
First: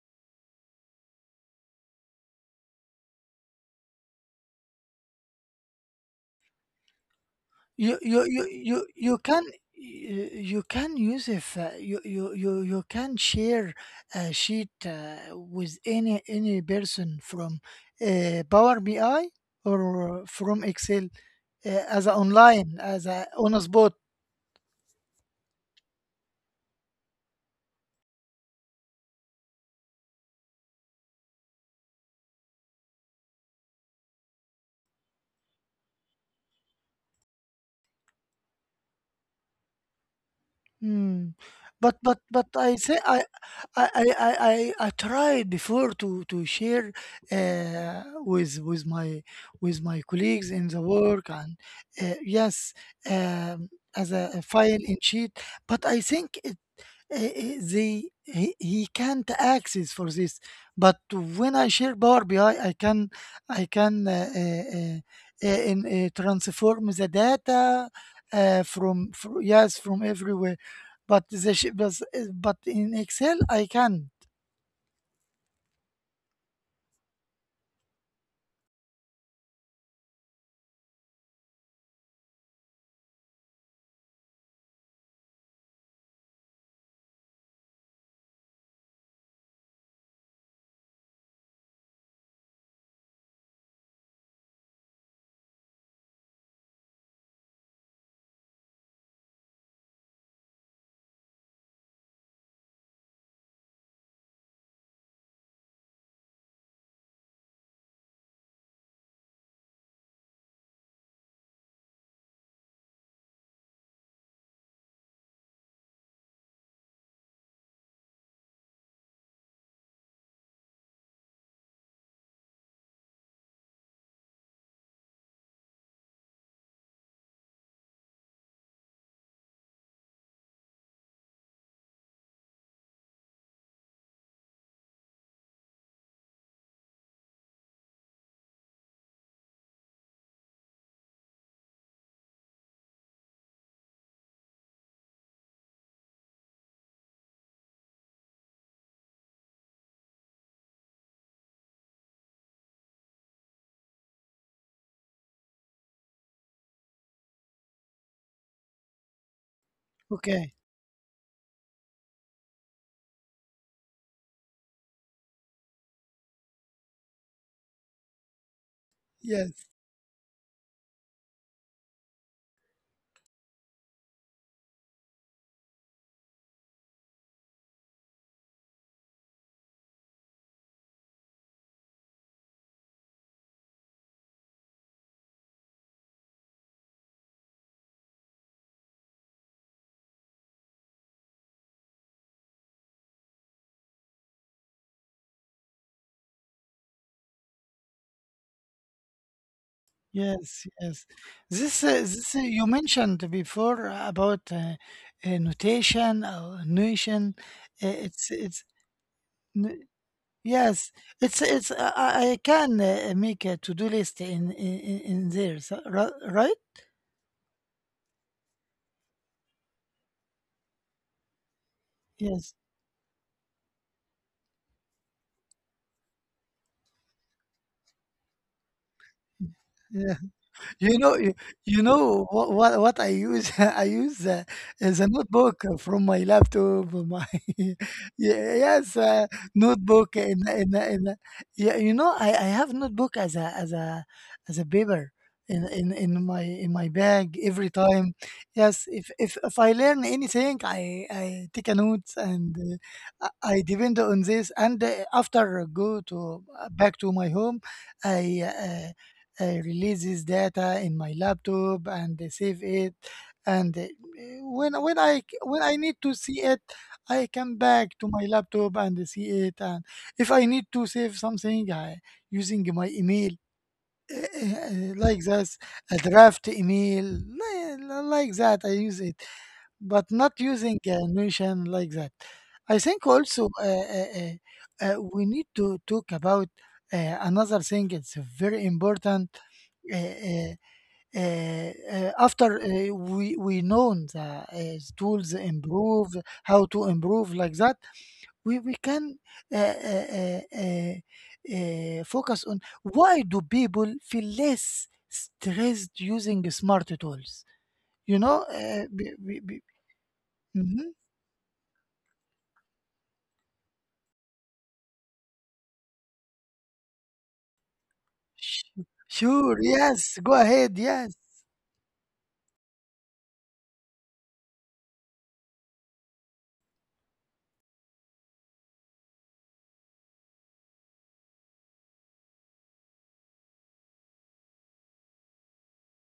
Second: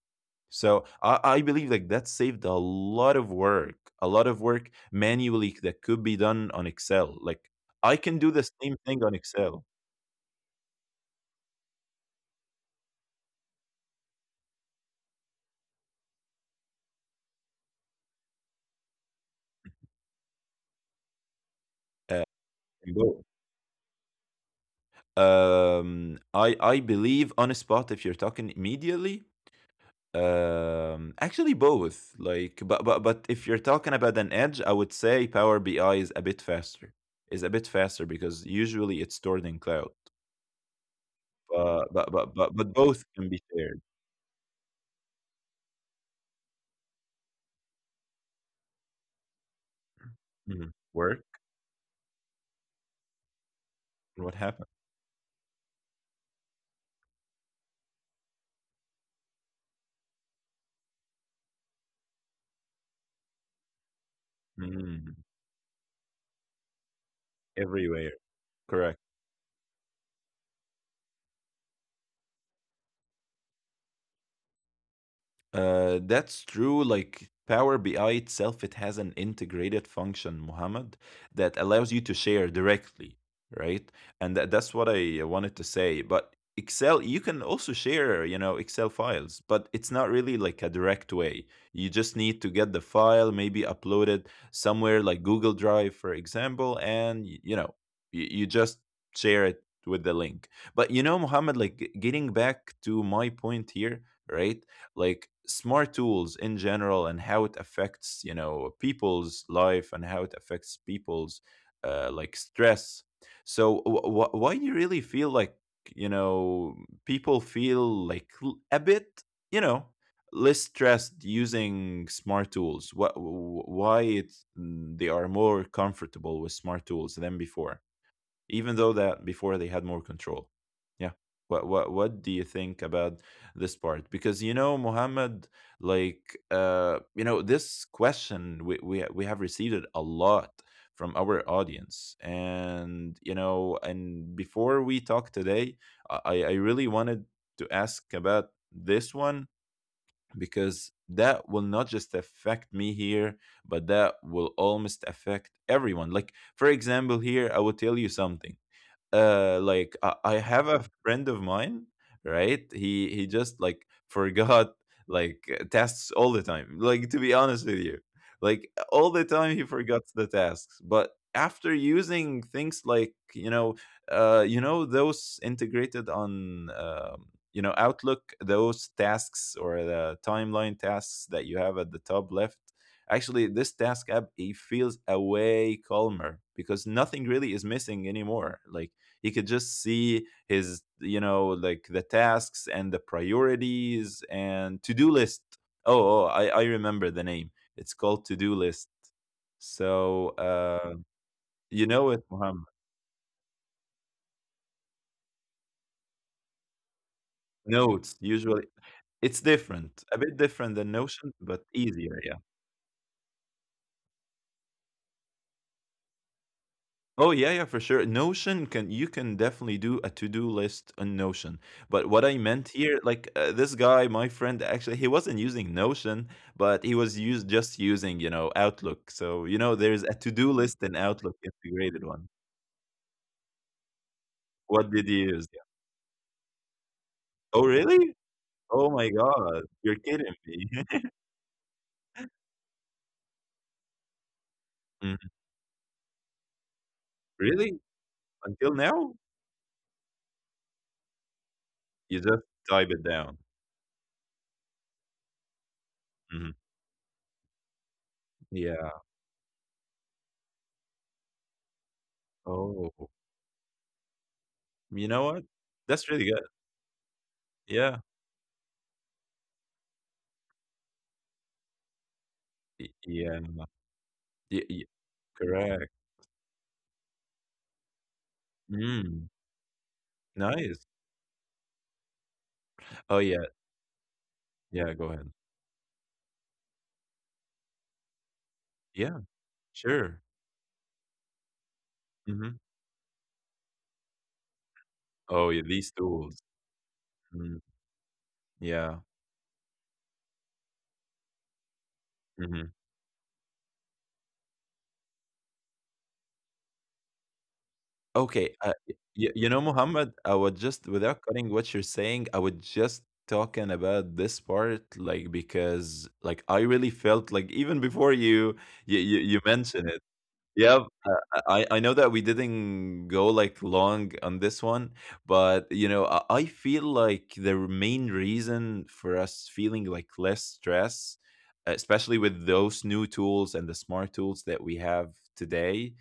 S2: So I, I believe like that saved a lot of work, a lot of work manually that could be done on Excel. Like,
S1: you
S2: I
S1: you
S2: can do
S1: you
S2: the same
S1: you
S2: thing
S1: you
S2: on
S1: can
S2: Excel.
S1: you, you can use if uh, you, you you you can share a sheet uh, with any any person from uh, Power B I or from Excel uh, as a
S2: Uh,
S1: online
S2: in
S1: as
S2: Go.
S1: a on a spot.
S2: Um, I I believe on a spot if you're talking immediately. Um, actually, both. Like, but but but if you're talking about an edge, I would say Power B I is a bit faster. Is a bit faster because usually it's stored in cloud.
S1: Hmm.
S2: But
S1: But
S2: but
S1: but
S2: but
S1: but
S2: but, but
S1: I say
S2: both
S1: I
S2: can be shared.
S1: I I I I I try before to to share uh, with with my with my colleagues in
S2: Mhm.
S1: the
S2: Work.
S1: work and uh, yes, um, as a, a
S2: What happened?
S1: file in sheet. But I think eh, eh, they he, he can't access for this but when I share Power BI i I can i can uh, uh, uh,
S2: Mm,
S1: uh, in, uh, transform the data
S2: everywhere.
S1: uh,
S2: Correct.
S1: from, from yes from everywhere but the sh- but, but in Excel I can not.
S2: Uh, that's true. Like Power B I itself, it has an integrated function, Muhammad, that allows you to share directly, right? And that, that's what I wanted to say. But Excel, you can also share, you know, Excel files, but it's not really like a direct way. You just need to get the file, maybe upload it somewhere like Google Drive, for example, and, y- you know, you, you just share it with the link. But, you know, Muhammad, like, g- getting back to my point here, right? Like smart tools in general and how it affects, you know, people's life, and how it affects people's uh, like stress. So, wh- wh- why do you really feel like, you know, people feel like l- a bit, you know, less stressed using smart tools? What, why it's, mm, they are more comfortable with smart tools than before, even though that before they had more control? Yeah. What what what do you think about this part? Because, you know, Muhammad, like uh, you know, this question we we we have received it a lot from our audience, and you know, and before we talk today, I I really wanted to ask about this one, because that will not just affect me here, but that will almost affect everyone. Like, for example, here I will tell you something. Uh like, I, I
S1: Okay.
S2: have a friend of mine, right? he he just like forgot, like, uh, tasks all the time. Like, to be honest with you, like all the time he
S1: Yes.
S2: forgot the tasks, but after using things like, you know, uh you know those integrated on um you know Outlook, those tasks or the timeline tasks that you have at the top left, actually this task app, it feels a way calmer because nothing really is missing anymore. Like, he could just see his, you know, like the tasks and the priorities and to-do list. Oh, oh, I, I remember the name, it's called to-do list. So
S1: Yes.
S2: uh,
S1: Yes, this uh,
S2: you know it,
S1: this uh, you
S2: Muhammad,
S1: mentioned before about uh, uh, notation or notion, uh,
S2: notes
S1: it's it's
S2: usually. It's different, a bit different
S1: yes,
S2: than Notion,
S1: it's
S2: but
S1: it's uh,
S2: easier.
S1: I I can uh, make a to-do list in in, in in there, so, ri- right?
S2: Oh yeah, yeah, for sure. Notion, can, you can definitely do a to-do list on Notion. But what I
S1: Yes.
S2: meant here, like uh, this guy, my friend, actually he wasn't using Notion, but he was used just using, you know, Outlook. So, you know, there's a to-do list in
S1: You know, you,
S2: Outlook,
S1: you
S2: integrated
S1: know
S2: one.
S1: what, what what I use? I use uh,
S2: What
S1: is a
S2: did you use?
S1: notebook
S2: Yeah.
S1: from my laptop. My
S2: Oh,
S1: yeah,
S2: really? Oh
S1: yes,
S2: my
S1: uh,
S2: God. You're
S1: notebook
S2: kidding
S1: in
S2: me.
S1: in in yeah. You know, I, I have notebook as a as a as a paper
S2: Mhm.
S1: in, in in my in my bag every
S2: Really?
S1: time.
S2: Until
S1: Yes, if
S2: now?
S1: if if I learn anything, I I take a note
S2: You just
S1: and
S2: type it
S1: uh,
S2: down.
S1: I I depend on this. And uh, after I go to
S2: Mhm.
S1: uh, back to my home, I. Uh,
S2: Yeah.
S1: uh, releases data in my laptop and uh, save it
S2: Oh.
S1: and uh, when when
S2: You
S1: i
S2: know
S1: c-
S2: what?
S1: when I need to
S2: That's really
S1: see
S2: good.
S1: it I come back
S2: Yeah.
S1: to my laptop and see it, and if I need to save something I, using my
S2: Y-
S1: email
S2: Yeah. Y- y-
S1: like this, a
S2: Correct.
S1: draft email li- li- like that I use it
S2: Mm,
S1: but not using
S2: nice.
S1: a notion like that. I think
S2: Oh,
S1: also
S2: yeah.
S1: uh, uh, uh,
S2: Yeah,
S1: uh,
S2: go
S1: we
S2: ahead.
S1: need to talk about uh, another thing, it's very
S2: Yeah,
S1: important. uh,
S2: sure.
S1: uh, uh, uh, After
S2: Mhm.
S1: uh, we we know the uh, tools
S2: Oh, yeah, these
S1: improve
S2: tools.
S1: how to improve like
S2: Mm,
S1: that, we we
S2: yeah.
S1: can uh, uh, uh, uh, uh, focus on
S2: Mhm.
S1: why do people feel less stressed using smart tools. You know
S2: Okay, uh,
S1: uh, be, be,
S2: y you
S1: be,
S2: know, Muhammad, I would
S1: mhm.
S2: just without cutting what you're saying, I would just talking about this part, like, because, like, I really felt like even before
S1: Sh-
S2: you you you you
S1: sure,
S2: mentioned
S1: yes,
S2: it.
S1: go ahead,
S2: Yeah,
S1: yes.
S2: uh, I I know that we didn't go like long on this one, but you know I I feel like the main reason for us feeling like less stress, especially with those new tools and the smart tools that we have today,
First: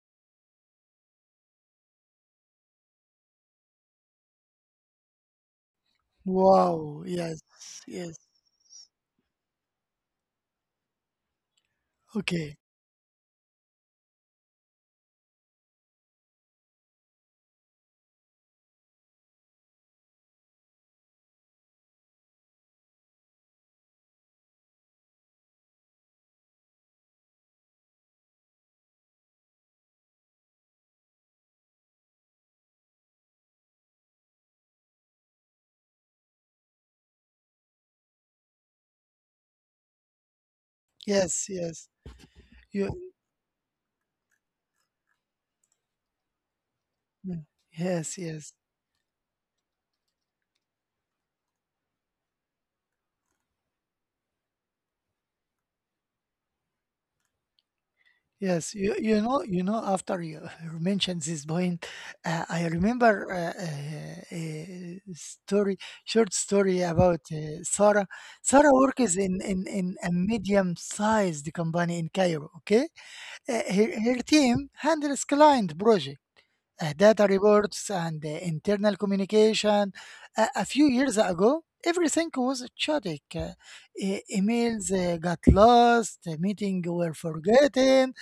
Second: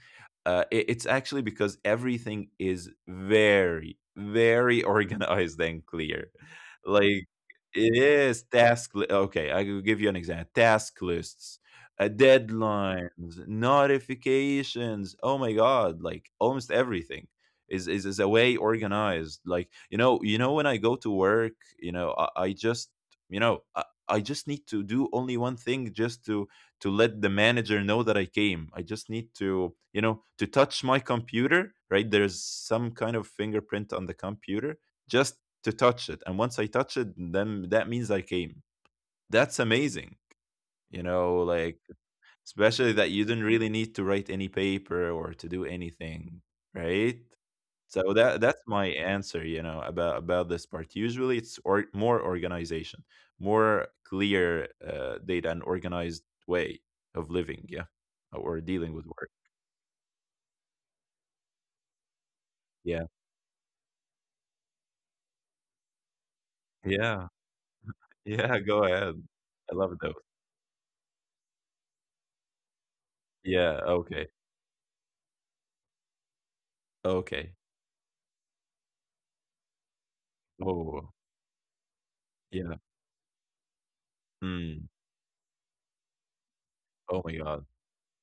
S2: uh, it, it's actually because everything is very very organized and clear.
S1: Wow,
S2: Like,
S1: yes,
S2: it
S1: yes.
S2: is task. Li- okay, I will give you an example. Task lists, uh,
S1: Okay.
S2: deadlines, notifications. Oh my god, like almost everything is is is a way organized. Like, you know, you know when I go to work, you know, I, I just, you know I, I just need to do only one thing, just to to let the manager know that I came. I just need to, you know, to touch my computer. Right, there's some kind of fingerprint on the computer just to touch it, and once I touch it, then that means I came. That's amazing. You know,
S1: Yes,
S2: like,
S1: yes. You.
S2: especially that you don't really need to write any paper or to do anything, right?
S1: Mm,
S2: So
S1: yes,
S2: that
S1: yes.
S2: that's my answer, you know, about about this part. Usually it's or more organization, more clear uh, data and organized way of living, yeah, or
S1: Yes,
S2: dealing
S1: you,
S2: with
S1: you
S2: work.
S1: know, you know, after you mentioned this point, uh, I
S2: Yeah.
S1: remember uh, uh, a story, short story about
S2: Yeah.
S1: uh, Sarah.
S2: Yeah,
S1: Sarah
S2: go ahead.
S1: works in, in,
S2: I love
S1: in a
S2: those.
S1: medium-sized company in Cairo, okay? Uh,
S2: Yeah,
S1: her, her
S2: okay.
S1: team handles client projects, uh, data
S2: Okay.
S1: reports, and uh, internal communication. Uh, a few
S2: Oh.
S1: years ago, everything was
S2: Yeah.
S1: chaotic. Uh, e- emails
S2: Mm.
S1: uh, got lost, meetings were
S2: Oh my god.
S1: forgotten,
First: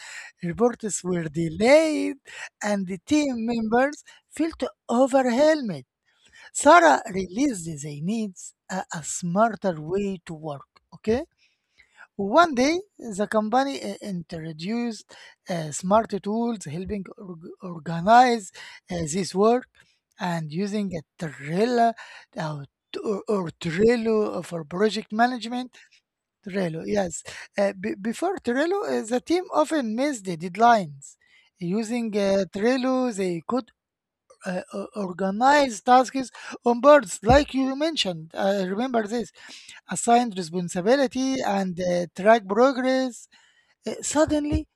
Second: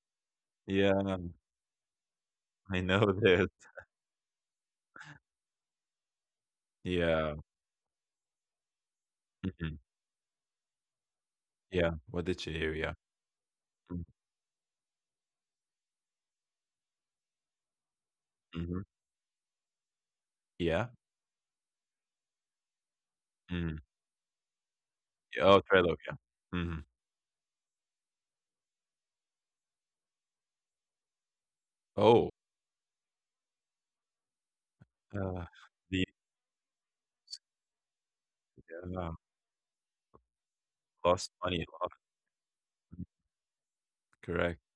S2: Yeah,
S1: reports were delayed,
S2: I
S1: and the
S2: know. This.
S1: team members felt overwhelmed. Sarah
S2: Yeah.
S1: realized they needs a, a
S2: Mhm.
S1: smarter way to work. Okay.
S2: Yeah, what did you
S1: One
S2: hear?
S1: day,
S2: Yeah.
S1: the company uh, introduced uh, smart tools helping org- organize
S2: Mhm.
S1: uh, this work and
S2: Yeah.
S1: using a Trello uh, t- or, or
S2: Mm.
S1: Trello for project
S2: Yeah. Oh,
S1: management.
S2: Trailog, yeah.
S1: Trello,
S2: Mhm.
S1: yes. Uh, be- before Trello, uh, the team often missed the deadlines. Using
S2: Oh,
S1: uh, Trello, they could uh, o-
S2: uh,
S1: organize
S2: the,
S1: tasks on boards, like you mentioned. Uh, remember
S2: um,
S1: this, assigned
S2: lost
S1: responsibility
S2: money
S1: and
S2: lot,
S1: uh, track progress. Uh,
S2: correct.
S1: suddenly,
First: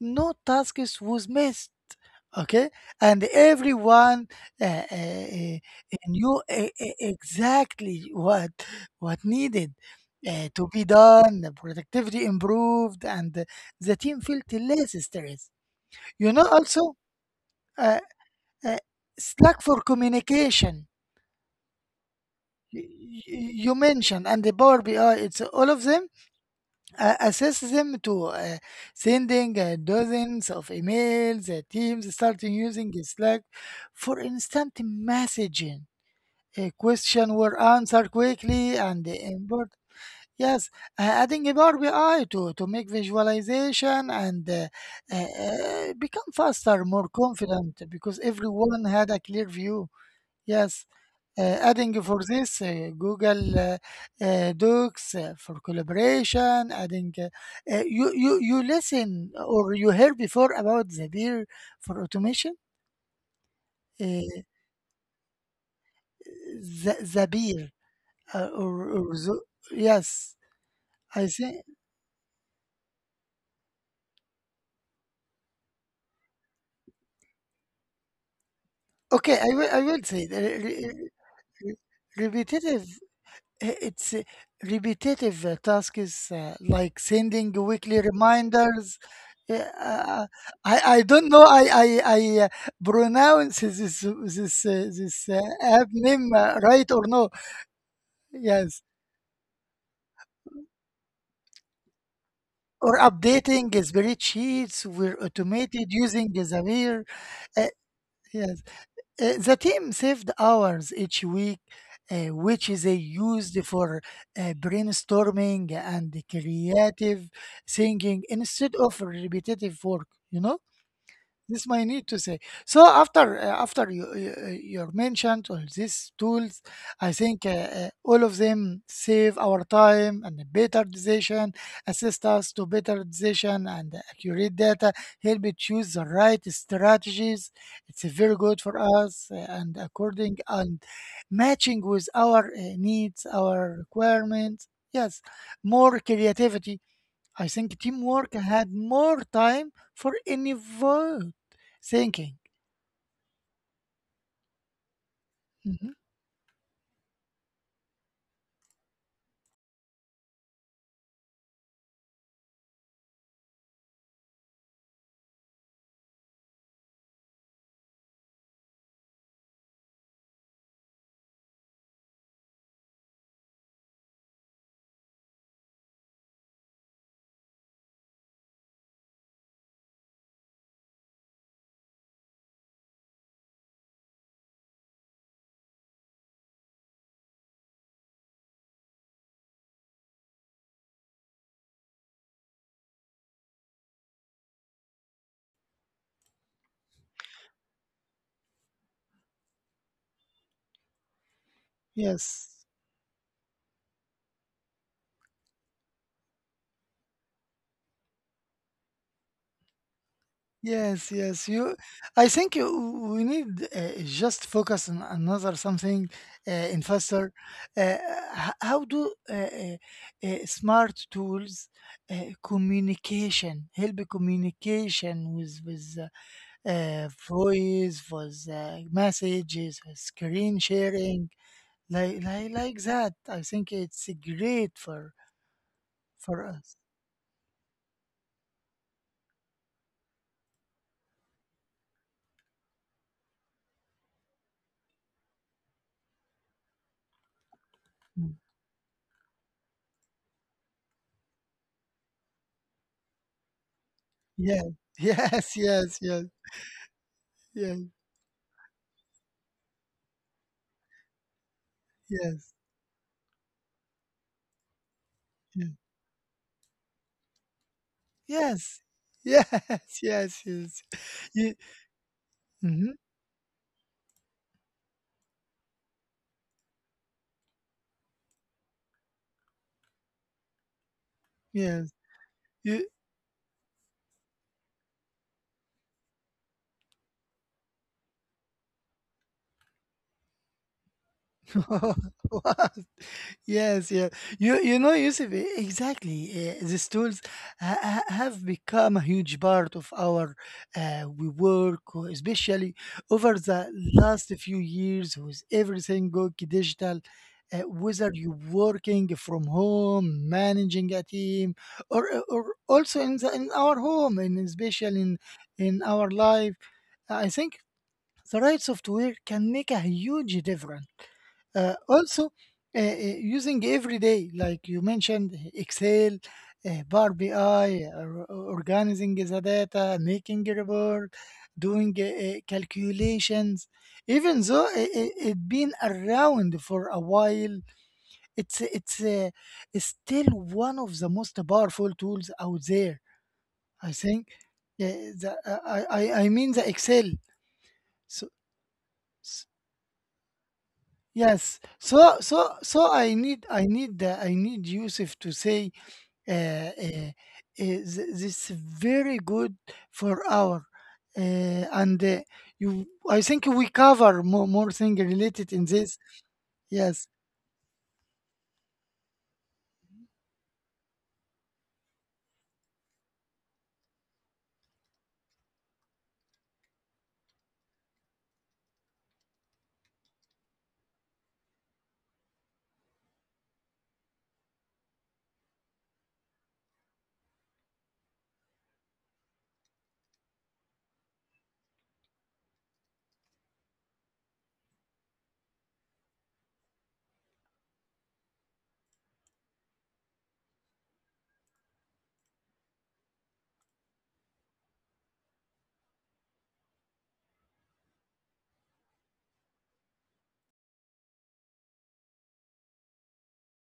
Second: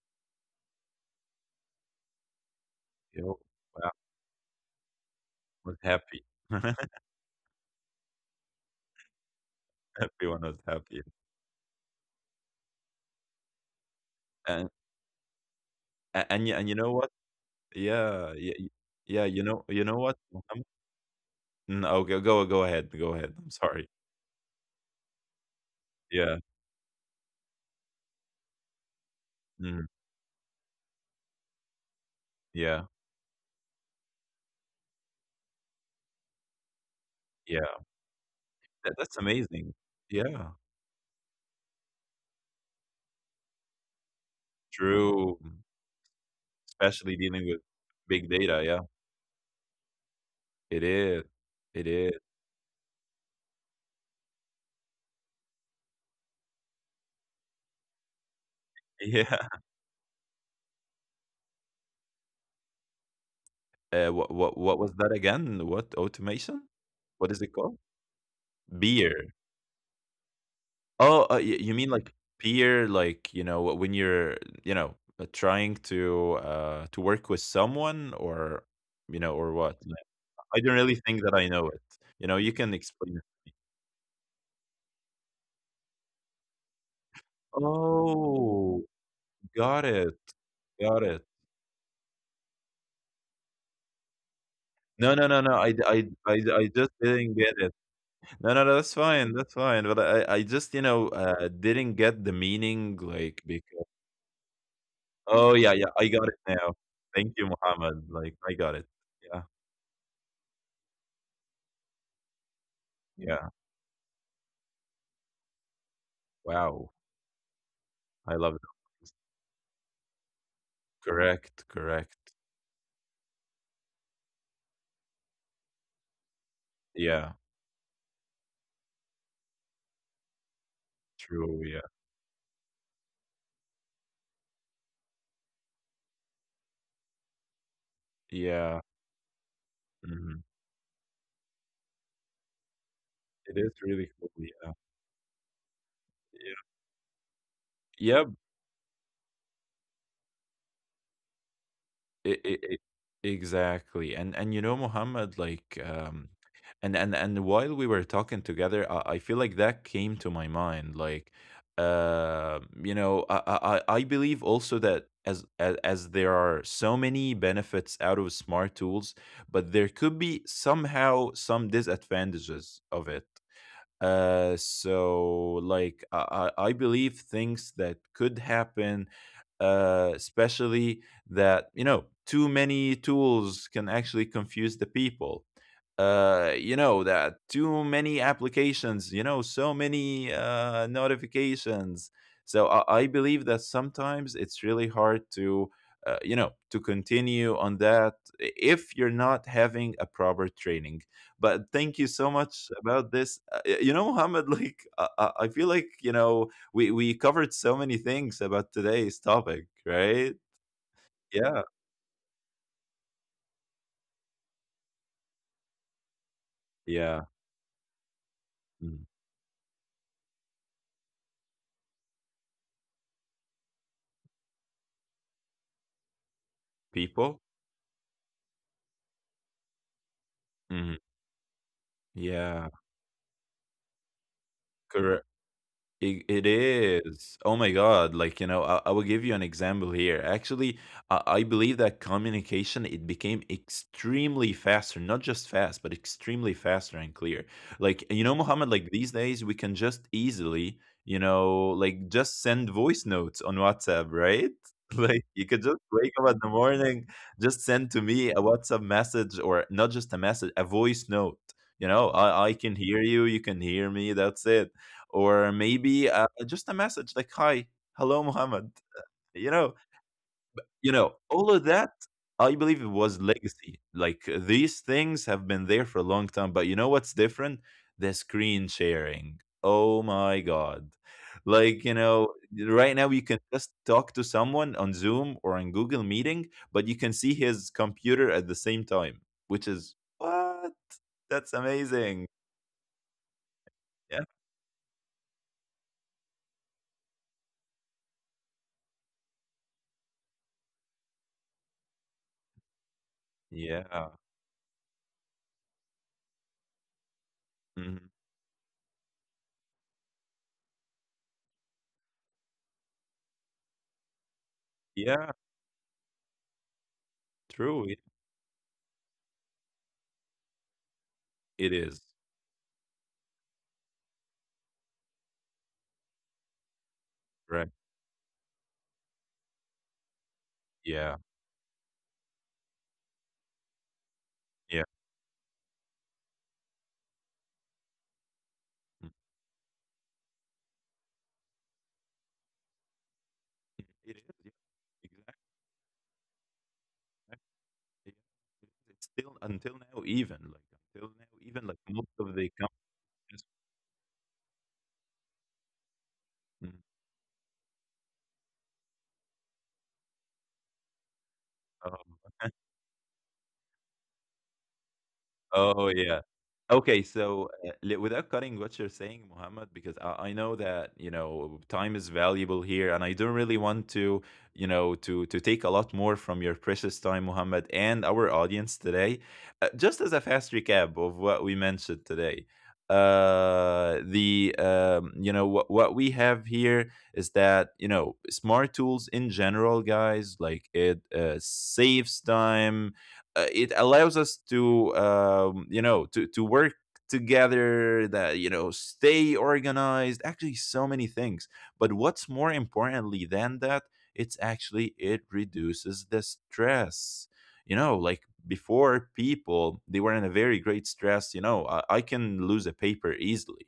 S1: no task is- was missed. Okay, and
S2: Yo, wow,
S1: everyone uh, uh,
S2: was
S1: uh,
S2: happy.
S1: knew e- e- exactly what what needed
S2: Everyone
S1: uh,
S2: was
S1: to be
S2: happy.
S1: done. The productivity improved, and uh, the team felt
S2: And
S1: less stressed.
S2: a
S1: You
S2: and
S1: know,
S2: you, and you know
S1: also,
S2: what?
S1: uh,
S2: Yeah, yeah, y
S1: uh,
S2: yeah, you know
S1: Slack for
S2: you know what, Mohammed?
S1: communication.
S2: Mm, oh, go go go ahead,
S1: y-
S2: go ahead, I'm
S1: y- You
S2: sorry.
S1: mentioned and the Power B I. It's all of them
S2: Yeah,
S1: uh, assess them to uh, sending uh,
S2: mhm,
S1: dozens of emails. Uh, teams starting
S2: yeah,
S1: using Slack for instant messaging. A question were
S2: yeah,
S1: answered quickly
S2: that
S1: and
S2: that's
S1: import.
S2: amazing. Yeah,
S1: Yes, uh, adding a Power B I to, to make visualization and uh, uh,
S2: true,
S1: uh, become faster, more
S2: especially dealing with
S1: confident because
S2: big data, yeah.
S1: everyone had a clear view.
S2: It
S1: Yes,
S2: is,
S1: uh,
S2: it
S1: adding
S2: is.
S1: for this uh, Google uh, uh, Docs uh, for collaboration, adding uh, uh, you you you listen
S2: Yeah.
S1: or you heard before about the beer for automation,
S2: Uh, what
S1: uh,
S2: what what was that again? What automation?
S1: the the
S2: What is it
S1: beer
S2: called?
S1: uh, or, or
S2: Beer.
S1: the, yes,
S2: Oh,
S1: I
S2: uh, y-
S1: think
S2: you mean like peer? Like you know when you're you know uh, trying to uh to work with someone or you know
S1: okay.
S2: or
S1: I
S2: what?
S1: will I
S2: Like,
S1: will say it.
S2: I don't really
S1: Re-
S2: think
S1: re-
S2: that I know it. You know,
S1: re-
S2: you can
S1: repetitive.
S2: explain it.
S1: I- It's a repetitive uh, task is uh, like sending weekly
S2: Oh,
S1: reminders. Yeah,
S2: got it,
S1: uh, I
S2: got
S1: I
S2: it.
S1: don't know. I I I uh, pronounce this this uh,
S2: No,
S1: this
S2: no, no,
S1: uh,
S2: no. I, d-
S1: app
S2: I,
S1: name
S2: I, d-
S1: uh,
S2: I just
S1: right or
S2: didn't
S1: no?
S2: get it. No, no, no.
S1: Yes.
S2: That's fine. That's fine. But I, I just, you know, uh, didn't get the meaning,
S1: Or
S2: like,
S1: updating
S2: because
S1: spreadsheets were
S2: oh, yeah, yeah,
S1: automated
S2: I got it
S1: using
S2: now.
S1: Zapier.
S2: Thank you,
S1: Uh,
S2: Muhammad. Like, I
S1: yes.
S2: got it. Yeah,
S1: Uh, the team saved hours each week, uh, which they
S2: yeah.
S1: used for uh, brainstorming and
S2: Wow.
S1: creative thinking
S2: I love it.
S1: instead of repetitive work, you know?
S2: Correct,
S1: This my need to
S2: correct.
S1: say. So after uh, after you, you you mentioned all these tools. I
S2: Yeah,
S1: think uh, uh, all of them save our time and a better decision,
S2: true. Yeah,
S1: assist us to better decision and accurate data, help it choose the right strategies. It's very good
S2: yeah.
S1: for us, uh, and
S2: Mhm.
S1: according and matching with our uh, needs,
S2: It is
S1: our
S2: really cool. Yeah,
S1: requirements. Yes, more
S2: yeah.
S1: creativity. I think
S2: Yeah,
S1: teamwork had more time for any vote
S2: I
S1: thinking.
S2: I I exactly, and and you know, Muhammad, like,
S1: hmm
S2: um, and and and while we were talking together, I, I feel like that came to my mind, like, uh, you know, I I I I believe also that as, as as there are so many benefits out of smart tools, but there could be somehow some disadvantages of it. Uh, so like I, I I believe things that could happen, uh, especially that you know too many tools can actually confuse the people. Uh, you know that too many applications, you know, so many uh, notifications. So I, I believe that sometimes it's really hard to, uh, you know, to continue on that if you're not having a proper training. But thank you so
S1: Yes,
S2: much about this. Uh, You know, Mohammed, like I, I I feel like you know we we covered so many things about today's topic, right?
S1: yes, yes.
S2: Yeah,
S1: You, I think you, we need uh, just focus on another something uh, in
S2: yeah.
S1: faster. Uh, h- how
S2: Mhm.
S1: do uh, uh, uh, smart tools uh, communication help communication with with uh, uh,
S2: People.
S1: voice, with uh, messages, with screen
S2: Mhm.
S1: sharing? Like, like,
S2: Yeah,
S1: like that. I think it's great for
S2: correct. It, it
S1: for us.
S2: is. Oh my God. Like, you know, I, I will give you an example here. Actually, I, I believe that communication, it became extremely faster, not just fast, but extremely faster and clear. Like, you know,
S1: Mm.
S2: Muhammad, like these days we can just easily, you know, like just send voice notes on WhatsApp, right?
S1: Yeah.
S2: Like you
S1: Yes.
S2: could just
S1: Yes.
S2: wake
S1: Yes.
S2: up in the morning, just
S1: Yes.
S2: send to me a WhatsApp message or not just a message, a voice note. You know, I, I
S1: Yes.
S2: can hear you, you can hear me, that's it or
S1: Yes. Yes.
S2: maybe uh, just a message like "Hi, hello, Muhammad."
S1: Yes.
S2: You know,
S1: Yes. Yes.
S2: you know,
S1: You,
S2: all of that. I believe it
S1: mhm,
S2: was legacy. Like uh, these things have been there for a long time, but you know what's different? The screen sharing. Oh my god! Like
S1: yes.
S2: you know,
S1: You,
S2: right now you can just talk to someone on Zoom or on Google Meeting, but you can see his computer at the same time, which is what? That's amazing.
S1: what? Yes, yeah.
S2: Yeah.
S1: You you know, Yusuf, e- exactly. Uh, these tools ha ha- have become a huge part of our uh, we work, uh, especially over the
S2: Yeah.
S1: last few years with everything going digital. Uh, whether
S2: Mhm.
S1: you're working from home, managing a team, or eh, or also in the, in our home, and especially in
S2: Yeah.
S1: in our life, I think
S2: True. It,
S1: the right software can make a huge difference. Uh,
S2: it is.
S1: also, uh, uh, using every day, like you mentioned, Excel, uh, Power B I,
S2: Right.
S1: or- or organizing the data, making a report,
S2: Yeah,
S1: doing uh, uh, calculations. Even though
S2: yeah.
S1: it, it, it been around for a while, it's it's
S2: Mm,
S1: uh, it's still one of the most powerful tools out there.
S2: it
S1: I
S2: is,
S1: think.
S2: yeah.
S1: Yeah,
S2: Exactly.
S1: the, uh, I, I I mean the Excel.
S2: Yeah. It's still
S1: So
S2: until now even, like, until now
S1: yes.
S2: even, like, most
S1: So
S2: of the
S1: so so I
S2: companies,
S1: need I need uh, I need Yusuf to say uh,
S2: mm,
S1: uh, uh, th- this very good for our uh, and uh,
S2: um,
S1: you, I think we cover more more thing related in
S2: oh,
S1: this.
S2: yeah. Okay,
S1: Yes.
S2: so uh, li- without cutting what you're saying, Muhammad, because I, I know that you know time is valuable here, and I don't really want to you know to to take a lot more from your precious time, Muhammad, and our audience today. Uh, just as a fast recap of what we mentioned today, uh, the um, you know what what we have here is that you know smart tools in general, guys, like it uh, saves time, uh, it allows us to um, you know to to work together, that you know stay organized, actually so many things, but what's more importantly than that, it's actually it reduces the stress, you know like before people they were in a very great stress, you know i, I can lose a paper easily.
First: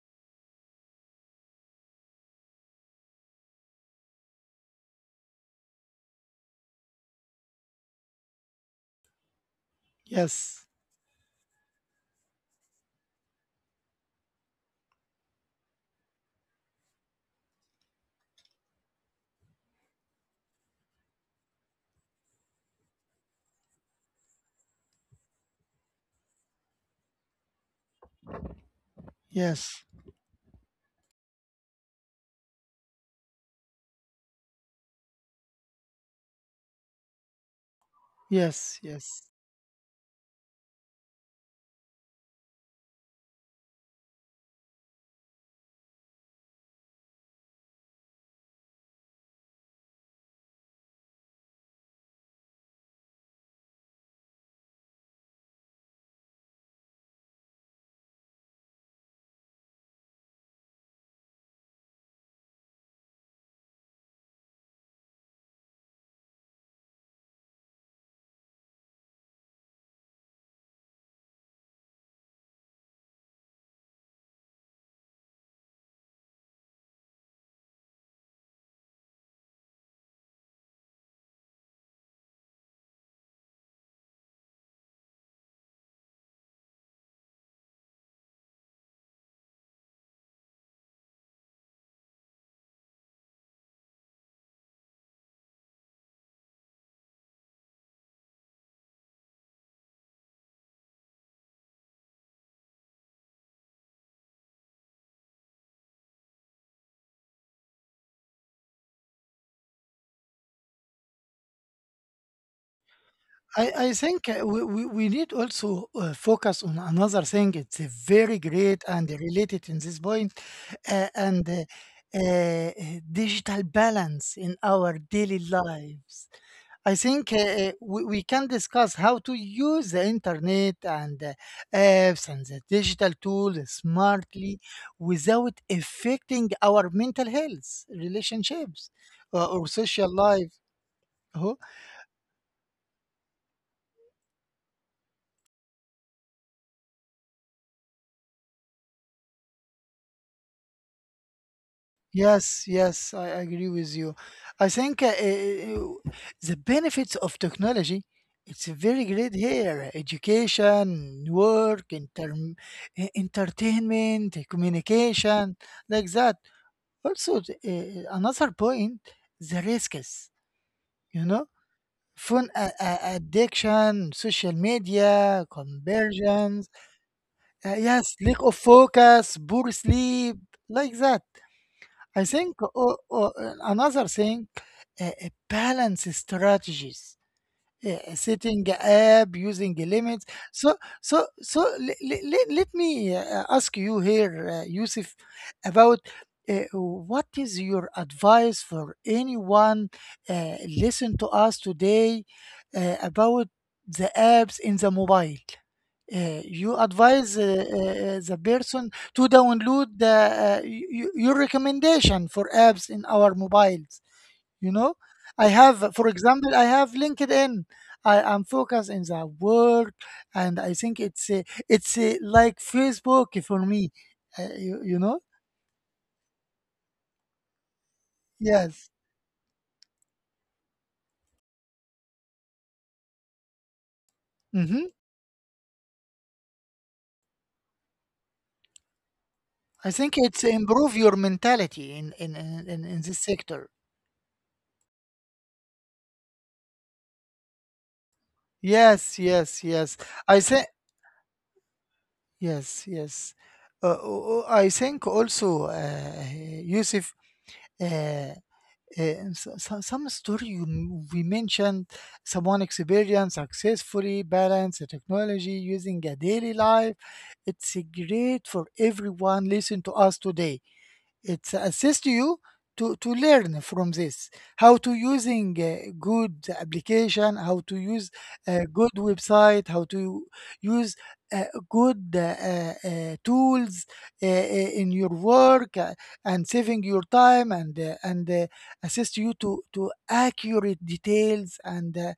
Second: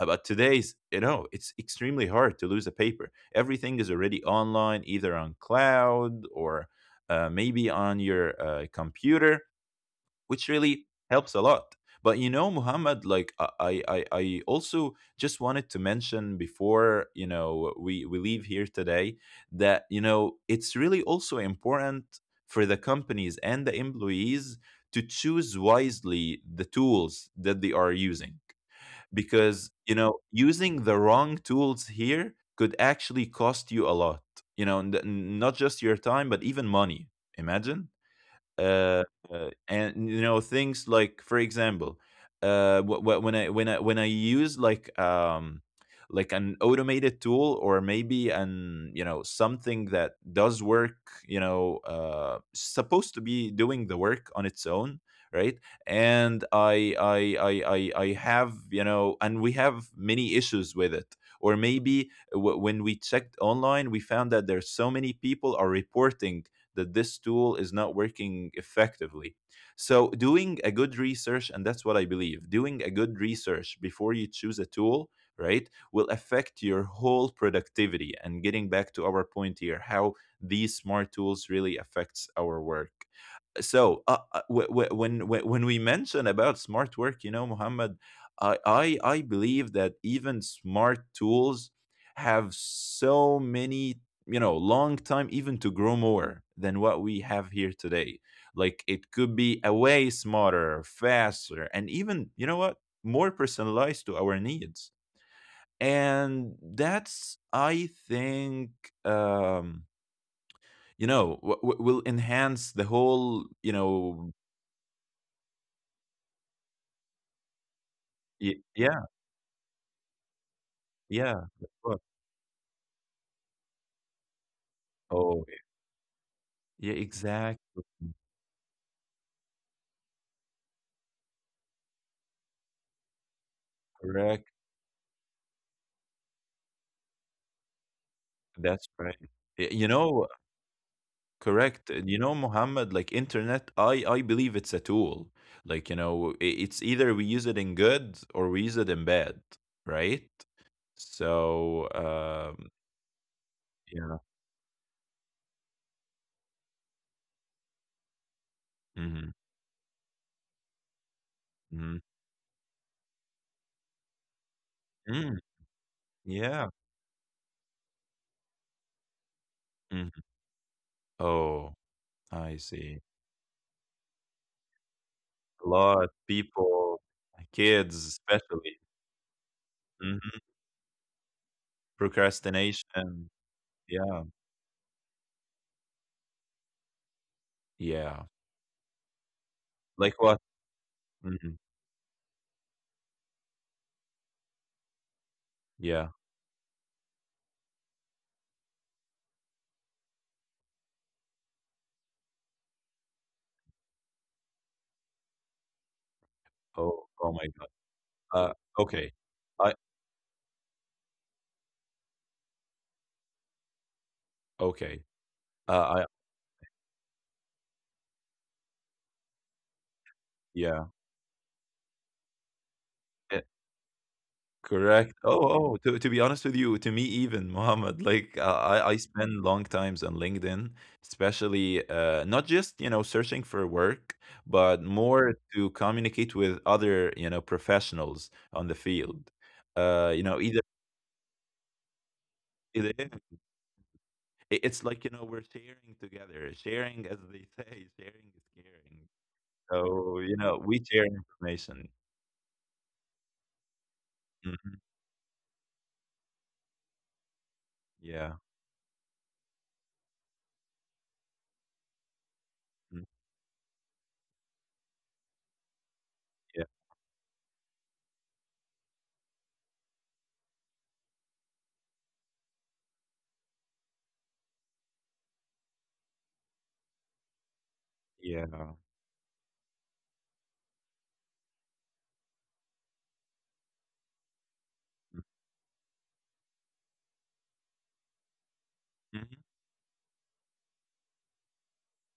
S2: Uh, but today's you know it's extremely hard to lose a paper, everything is already online either on cloud or uh, maybe on your uh, computer, which
S1: Yes.
S2: really helps a lot. But you know, Muhammad, like I, I, I I also just wanted to mention before you know we we leave here today that you know it's really also important for the companies and the employees to choose wisely the tools that they are using, because
S1: Yes.
S2: you know using the wrong tools here could actually cost you a lot, you know n- not just your time but even money, imagine
S1: Yes.
S2: uh,
S1: Yes.
S2: uh, and you know things like for example uh wh- wh- when i when i when i use like um like an automated tool or maybe an you know something that does work, you know uh supposed to be doing the work on its own, right, and i i i i, I have you know and we have many issues with it, or maybe w- when we checked online we found that there's so many people are reporting that this tool is not working effectively. So, doing a good research, and that's what I believe, doing a good research before you choose a tool, right, will affect your whole productivity. And getting back to our point here, how these smart tools really affects our work, so uh, uh, wh- wh- when when when we mention about smart work you know Muhammad, I, I I believe that even smart tools have so many you know long time even to grow more than what we have here today, like it could be a way smarter, faster, and even you know what, more personalized to our needs, and that's I think, um you know w- w- will enhance the whole you
S1: I, I think
S2: know.
S1: uh, we, we, we need also uh, focus on another thing. It's a very
S2: Y
S1: great
S2: Yeah,
S1: and related in this point, uh,
S2: yeah,
S1: and uh,
S2: of course.
S1: uh, digital balance in our daily
S2: Oh,
S1: lives.
S2: yeah,
S1: I think uh, uh,
S2: exactly.
S1: we, we can discuss how to use the internet and uh, apps and the digital tools
S2: Correct.
S1: smartly without affecting our mental health,
S2: That's
S1: relationships,
S2: right.
S1: uh, or
S2: Y- You
S1: social
S2: know,
S1: life. Uh-huh.
S2: correct. And you know, Mohammed, like internet, I I believe it's a tool. Like, you know, i- it's either we use it in good or we use it in bad, right? So,
S1: Yes,
S2: um,
S1: yes, I agree with you.
S2: yeah.
S1: I think uh, uh, uh, the benefits of technology, it's very
S2: Mm-hmm,
S1: great here. Education, work,
S2: mm-hmm,
S1: inter e- entertainment,
S2: mm,
S1: communication, like that.
S2: yeah.
S1: Also, the, uh, another point, the
S2: Hmm.
S1: risks, you know,
S2: Oh,
S1: phone
S2: I
S1: a-
S2: see.
S1: a- addiction, social media,
S2: A lot of
S1: conversions,
S2: people,
S1: uh,
S2: kids
S1: yes, lack of
S2: especially,
S1: focus, poor sleep,
S2: hmm.
S1: like that. I think o o
S2: Procrastination.
S1: another
S2: Yeah.
S1: thing, uh, uh, balance strategies, uh,
S2: Yeah.
S1: setting up using
S2: Like
S1: limits.
S2: what?
S1: so so
S2: Mhm.
S1: so let, let, let me uh, ask you here, uh, Yusuf, about
S2: Yeah.
S1: uh, what is your advice for anyone uh, listen to us today uh, about the apps in the mobile. Uh, you
S2: Oh, oh
S1: advise uh,
S2: my God.
S1: uh, the
S2: Uh,
S1: person
S2: okay.
S1: to
S2: I
S1: download the, uh, y- y- your recommendation for apps in our mobiles. You know,
S2: Okay.
S1: I
S2: Uh,
S1: have, for
S2: I
S1: example, I have LinkedIn. I am focused in the work, and I
S2: Yeah.
S1: think it's a, it's a, like Facebook
S2: Eh,
S1: for me. Uh, you, you
S2: correct.
S1: know.
S2: Oh, oh. To to be honest with you, to me even, Mohammed, like uh,
S1: Yes.
S2: I I spend long times on LinkedIn, especially uh not just you know searching for work, but
S1: hmm
S2: more to communicate with other you know professionals on the field.
S1: I think
S2: Uh, you know
S1: it's
S2: either
S1: improve your mentality in in, in in
S2: either
S1: in
S2: it-
S1: this sector.
S2: it's like you know we're sharing together, sharing as they say, sharing is caring.
S1: Yes, yes, yes.
S2: So,
S1: I
S2: you know,
S1: think,
S2: we share information.
S1: yes, yes. uh, uh, uh, I
S2: Mhm.
S1: think also, uh, Yusuf, uh,
S2: Yeah.
S1: uh, so- so- some story you m- we mentioned, someone
S2: Mm,
S1: experience successfully balance the technology using a daily
S2: yeah,
S1: life. It's great for everyone listen to us today. It assists you to, to learn from this: how to using a good application, how to use a
S2: yeah.
S1: good website, how to use uh, good uh, uh, uh, tools uh, uh, in your
S2: Mm,
S1: work, uh, and saving your time, and uh, and uh, assist
S2: mhm.
S1: you to to accurate details, and uh,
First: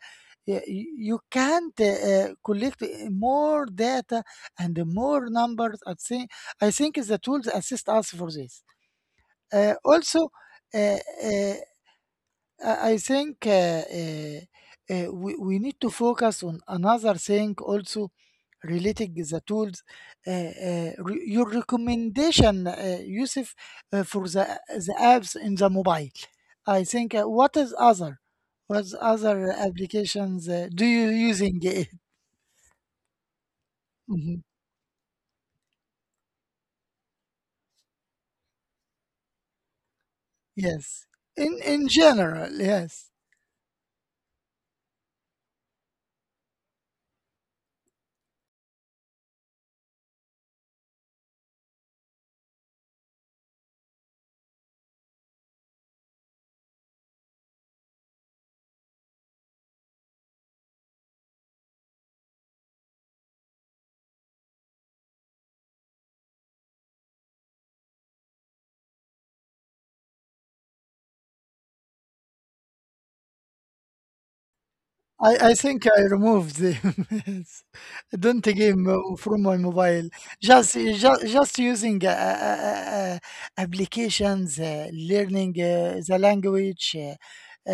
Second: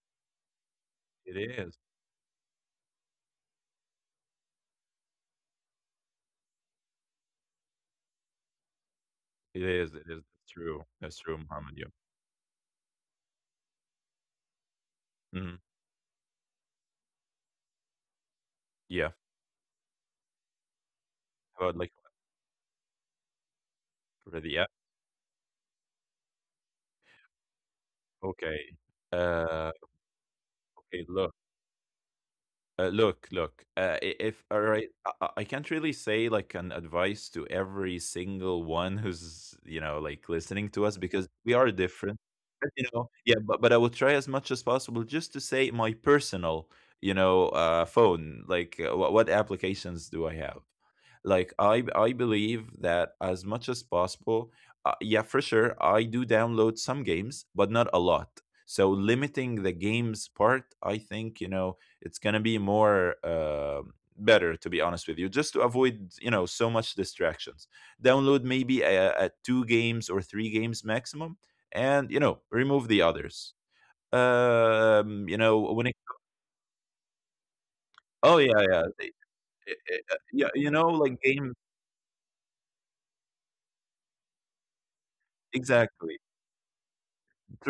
S1: y- y- you
S2: It
S1: can't
S2: is.
S1: uh, uh, collect more data and more numbers. I think, I think the tools assist us for this.
S2: It
S1: Uh,
S2: is, it is.
S1: also,
S2: It's true.
S1: uh,
S2: That's true,
S1: uh,
S2: Muhammad. Yeah.
S1: I I think, uh, uh, uh, we, we
S2: Mhm.
S1: need to focus on another thing also
S2: Yeah.
S1: relating the tools. Uh, uh, re- your
S2: How about like
S1: recommendation, uh, Yusuf, uh, for
S2: for
S1: the,
S2: the app?
S1: the apps in the mobile. I think, uh, what is other?
S2: Okay.
S1: What other
S2: Uh,
S1: applications uh, do you
S2: okay, look.
S1: using it?
S2: Uh, look, look. Uh, i-
S1: Mhm.
S2: if all right, I, I I can't really say like an advice to every single one who's you know like listening to us
S1: Yes,
S2: because we
S1: in
S2: are
S1: in
S2: different.
S1: general,
S2: But, you
S1: yes.
S2: know, yeah. But but I will try as much as possible just to say my personal, you know, uh, phone. Like, uh, what what applications do I have? Like, I b- I believe that as much as possible. Uh, yeah, for sure. I do download some games, but not a lot. So limiting the games part, I think you know it's gonna be more uh, better to be honest with you, just to avoid you know so much distractions, download maybe a, a two games or three games maximum and you know remove the others, um you
S1: I, I
S2: know
S1: think
S2: when it
S1: I removed the
S2: oh
S1: don't
S2: yeah yeah
S1: game
S2: they-
S1: uh, from my
S2: eh, eh,
S1: mobile.
S2: uh, yeah
S1: Just
S2: you know like
S1: just,
S2: game
S1: just using uh, uh, uh, applications, uh, learning uh, the
S2: exactly
S1: language, uh,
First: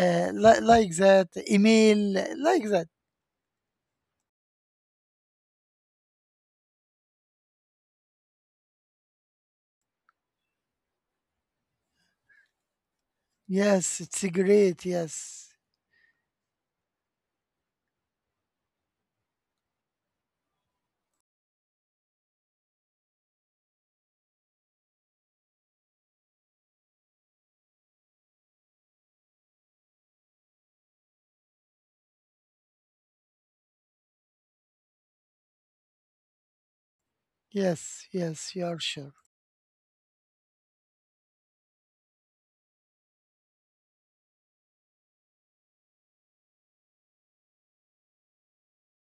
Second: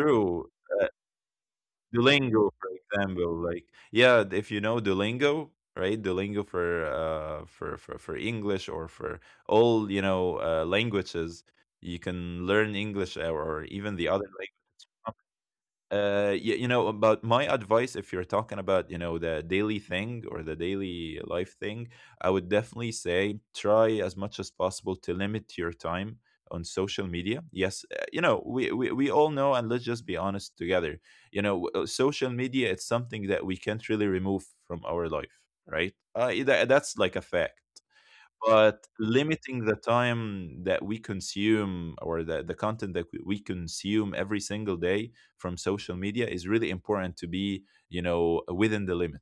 S1: uh, li- like that, email,
S2: Duolingo,
S1: like
S2: for
S1: that.
S2: example, like yeah, if you know Duolingo, right? Duolingo for uh for for for English or for all you know uh, languages, you can learn English or, or even
S1: Yes,
S2: the
S1: it's
S2: other language.
S1: great. Yes,
S2: Uh, you, you know, about my advice, if you're talking about, you know, the daily thing or the daily life thing, I would definitely say try as much as possible to limit your time on social media. Yes, uh, you know, we, we, we all know, and let's just be honest together. You know, w- uh, social media, it's something that we can't really remove from our life, right? Uh, that, that's like a fact,
S1: yes, yes. You are
S2: but
S1: sure.
S2: limiting the time that we consume or the, the content that we we consume every single day from social media is really important to be you know within the limit,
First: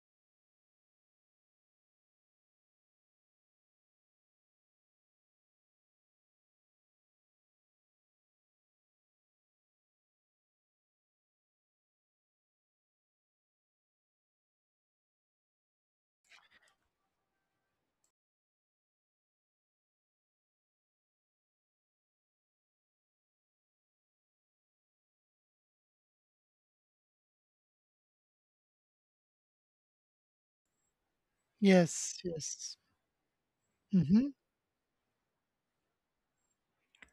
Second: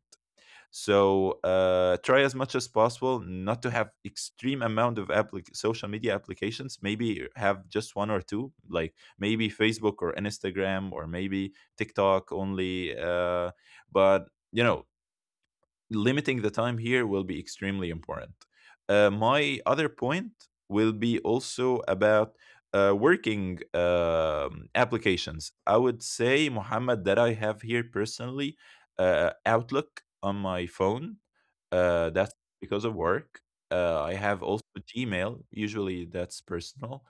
S2: so uh, try as much as possible not to have extreme amount of applic- social media applications, maybe have just one or two, like maybe Facebook or Instagram or maybe TikTok only, uh, but you know limiting the time here will be extremely important. Uh, my other point will be also about uh, working um, applications. I would say, Mohammed, that I have here personally uh, Outlook on my phone. Uh,
S1: Yes,
S2: that's
S1: yes.
S2: because of work. Uh, I
S1: hmm
S2: have also Gmail. Usually, that's personal.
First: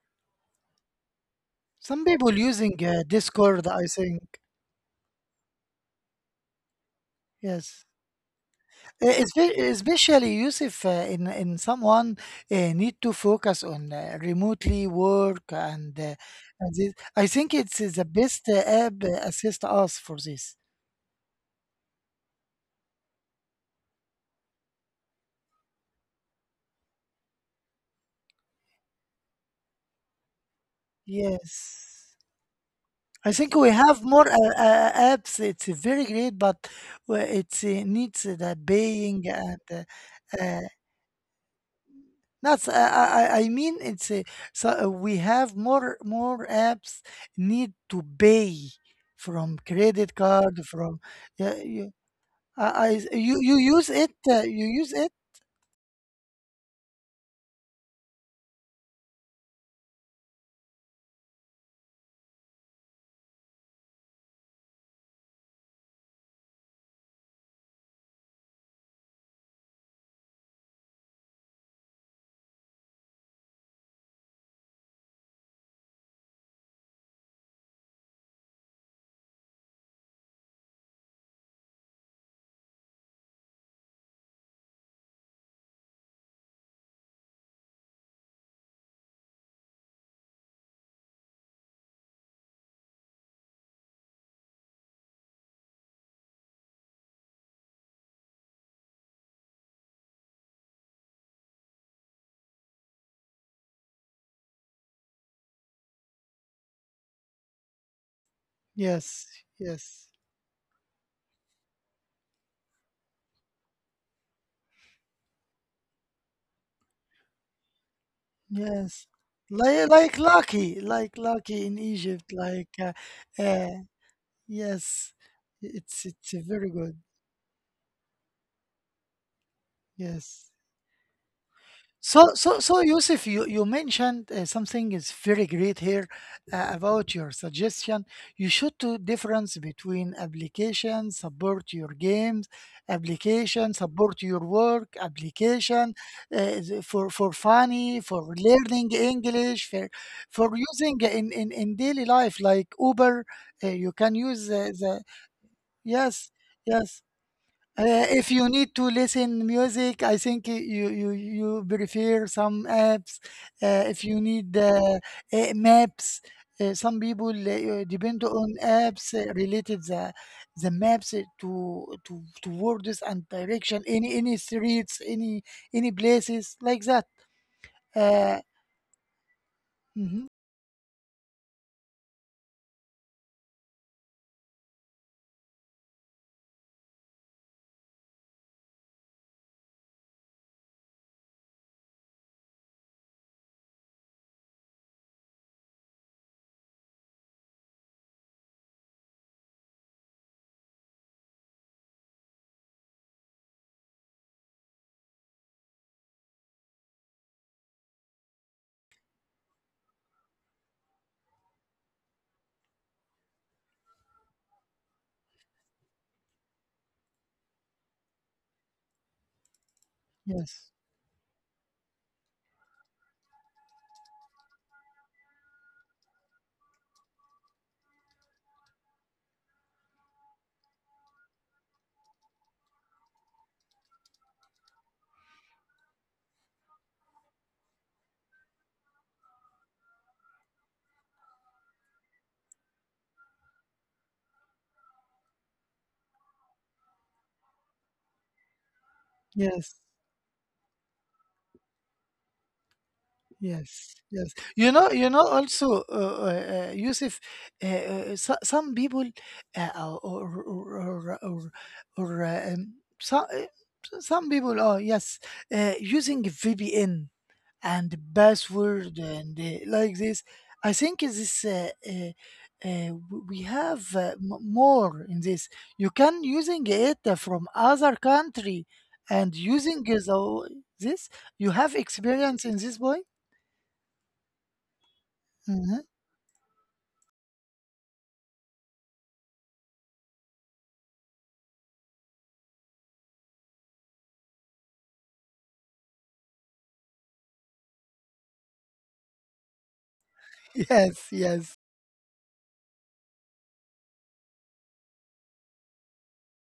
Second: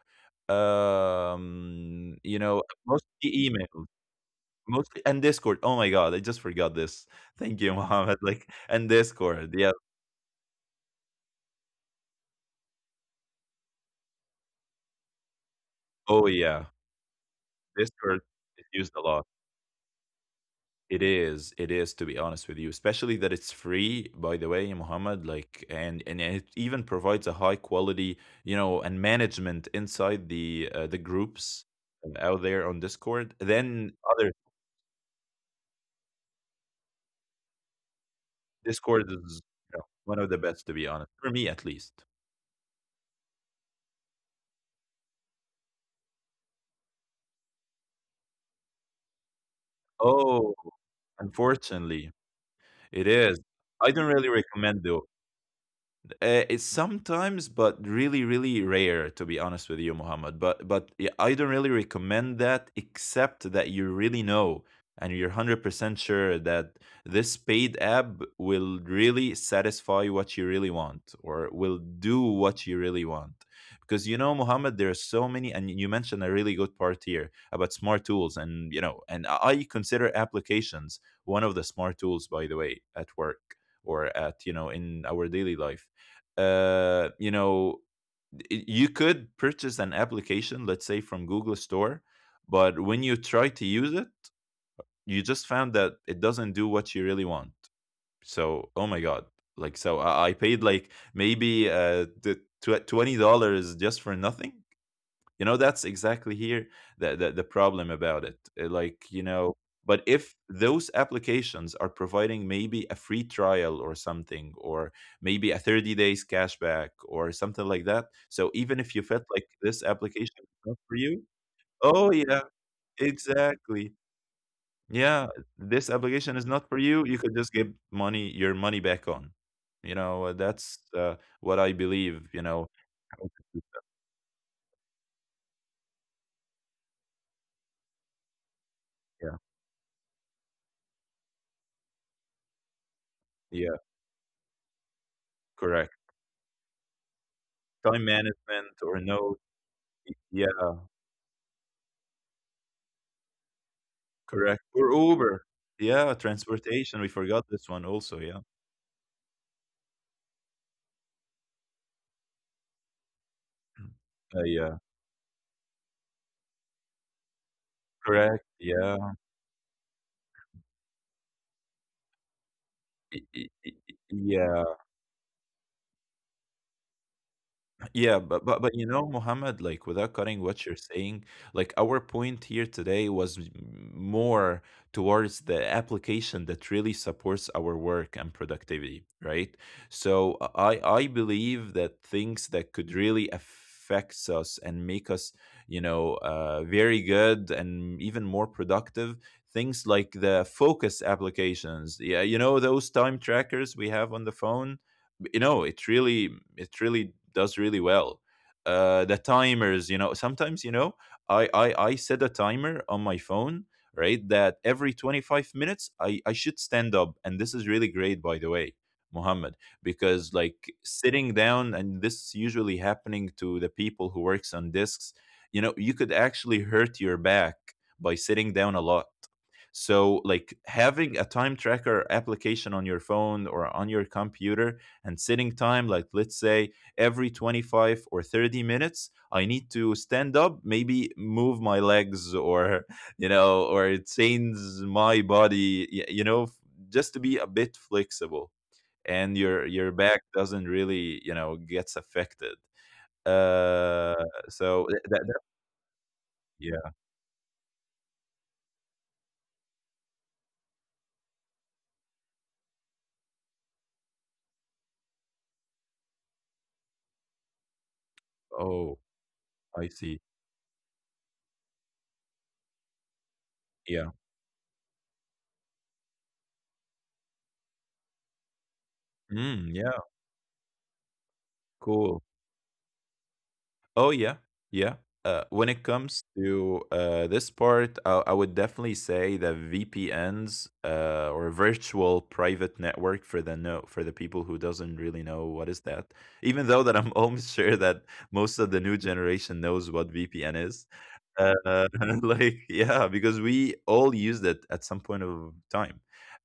S1: Some
S2: Um,
S1: people
S2: you know,
S1: using uh,
S2: mostly
S1: Discord,
S2: email.
S1: I think.
S2: Mostly and Discord. Oh my god, I just forgot this. Thank you,
S1: Yes.
S2: Mohammed. Like and
S1: Uh, espe-
S2: Discord. Yeah.
S1: Especially Yusuf, uh, in in someone uh, need to focus on uh, remotely work and, uh,
S2: Oh yeah.
S1: and this. I think it's uh, the
S2: Discord
S1: best uh,
S2: is used
S1: app,
S2: a
S1: uh,
S2: lot.
S1: assist us for this.
S2: It is. It is, to be honest with you, especially that it's free, by the way, Mohammed, like and and it even provides a high quality, you know, and management inside the uh, the groups uh,
S1: Yes.
S2: out there on Discord.
S1: I think we
S2: Then
S1: have more
S2: other
S1: uh, uh, apps. It's very great, but uh, it uh, needs uh, the
S2: Discord
S1: paying,
S2: is,
S1: and
S2: you know,
S1: uh,
S2: one of the
S1: uh,
S2: best, to be honest. For me at least.
S1: that's I I I I mean it's a, so uh, we have more more apps need to pay from credit
S2: Oh,
S1: card from, yeah, you,
S2: unfortunately,
S1: I,
S2: it
S1: I
S2: is.
S1: you you
S2: I
S1: use
S2: don't
S1: it,
S2: really
S1: uh, you
S2: recommend
S1: use
S2: though.
S1: it,
S2: Good. Uh, it's sometimes, but really, really rare, to be honest with you, Muhammad. But but yeah, I don't really recommend that, except that you really know and you're one hundred percent sure that this paid app will really satisfy what you really want or will do what you really want. Because, you know, Muhammad, there are so many, and you mentioned a really good part here about smart tools, and you know, and I consider applications one of the smart tools, by the way, at work or at, you know, in our daily life. uh, you know, y- you could purchase an application, let's say from Google Store, but when you try to use it, you just found that it doesn't do what you really want. So, oh my God. Like, so I, I paid like maybe uh, the tw- twenty dollars just for nothing. You know, that's exactly here the, the, the problem about it. Uh, Like, you
S1: yes,
S2: know, but
S1: yes,
S2: if those applications are providing maybe a free trial or something, or maybe a thirty days cashback or something like that. So even if you
S1: yes,
S2: felt like this
S1: like like
S2: application is not
S1: lucky,
S2: for
S1: like
S2: you,
S1: lucky in
S2: oh,
S1: Egypt,
S2: yeah,
S1: like, uh, uh,
S2: exactly.
S1: yes,
S2: Yeah, this
S1: it's it's
S2: application is not
S1: very
S2: for
S1: good,
S2: you. You could just give money, your money back on. You know, uh,
S1: yes.
S2: that's uh, what I believe,
S1: So,
S2: you
S1: so,
S2: know.
S1: so,
S2: how
S1: Yusuf,
S2: to
S1: you,
S2: do-
S1: you mentioned uh, something is very great here uh, about your suggestion. You should do
S2: Yeah,
S1: difference between application support your games, application
S2: yeah,
S1: support your work,
S2: correct.
S1: application uh, for for funny,
S2: Time
S1: for
S2: management
S1: learning
S2: or a note.
S1: English, for
S2: Yeah,
S1: for using in in, in daily life, like Uber. Uh, you can use
S2: correct.
S1: the,
S2: Or
S1: the
S2: Uber. Yeah,
S1: yes,
S2: transportation.
S1: yes.
S2: We forgot this one
S1: Uh,
S2: also.
S1: if
S2: Yeah.
S1: you need to listen music, I think y- you you you prefer some apps. Uh, if you
S2: Uh,
S1: need
S2: yeah,
S1: uh, uh, maps, uh, some people uh, depend
S2: correct.
S1: on
S2: Yeah.
S1: apps uh, related the the maps uh, to to to words and direction, Any any
S2: Yeah.
S1: streets, any any places like that.
S2: Yeah,
S1: Uh,
S2: but but but you know, Mohammed, like, without
S1: mhm.
S2: cutting what you're saying, like, our point here today was m- more towards the application that really supports our work and productivity, right? So I I believe that things that could really affect us and make us, you know, uh, very good and even more productive. Things like the focus applications, yeah, you know, those time trackers we have on the phone. You know, it really, it really does really well. Uh the timers, you know, sometimes, you know, i i, I set a timer on my phone, right, that every twenty-five minutes i i should stand up, and this is really great, by the way, Mohammed, because, like,
S1: Yes,
S2: sitting down, and this is usually happening to the people who works on discs, you know, you could actually hurt your back by sitting down a lot. So, like, having a time tracker application on your phone or on your computer and sitting time, like, let's say every twenty-five or thirty minutes I need to stand up, maybe move my legs, or you know, or change my body, y- you know, f- just to be a bit flexible, and your
S1: yes.
S2: your back doesn't really, you know, gets affected.
S1: Yes,
S2: uh
S1: yes. You
S2: so
S1: know,
S2: th-
S1: you
S2: that,
S1: know.
S2: that
S1: Also, uh, uh, uh,
S2: Yeah.
S1: Yusuf, uh, uh, so, some people, uh, or or or, or, or uh, um, so, uh, some people are, yes, uh, using V P N and
S2: Oh,
S1: password and uh,
S2: I
S1: like
S2: see.
S1: this. I think this, uh, uh, uh, w- we have
S2: Yeah.
S1: uh, m- more in this. You can using it uh, from other country, and
S2: Mm,
S1: using
S2: yeah.
S1: the, this. You have
S2: Cool.
S1: experience in this, boy?
S2: Oh yeah, yeah. Uh, when
S1: Mhm.
S2: it comes to uh, this part, I, I would definitely say that V P Ns, uh, or virtual private network, for the no for the people who doesn't really know what is that. Even though that I'm almost sure that most of the new generation knows what V P N is,
S1: Yes,
S2: uh,
S1: yes,
S2: like, yeah, because we all used it at some point of time.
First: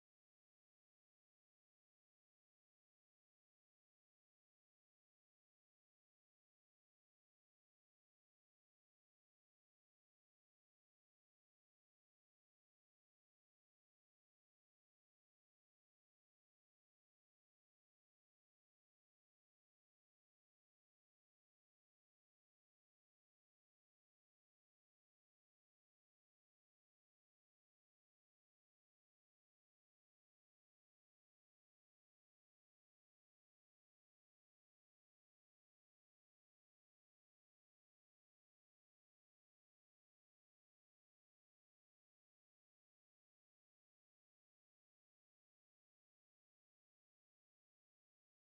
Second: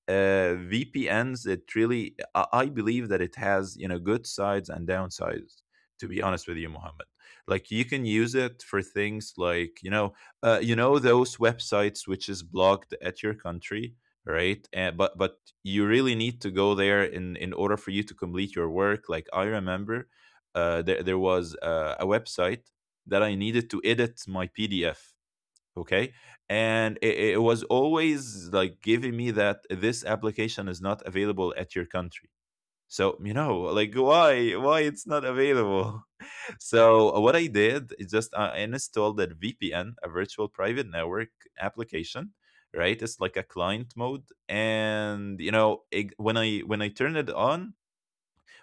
S2: Uh, V P Ns, it really, I, I believe that it has, you know, good sides and downsides. To be honest with you, Mohammed, like, you can use it for things like, you know, uh, you know, those websites which is blocked at your country, right? Uh, but but you really need to go there in in order for you to complete your work. Like, I remember, uh, there there was uh, a website that I needed to edit my P D F. Okay. And it, it was always like giving me that this application is not available at your country. So, you know, like, why why it's not available? So what I did is just uh, I installed that V P N, a virtual private network application, right? It's like a client mode, and, you know, it, when I when I turn it on,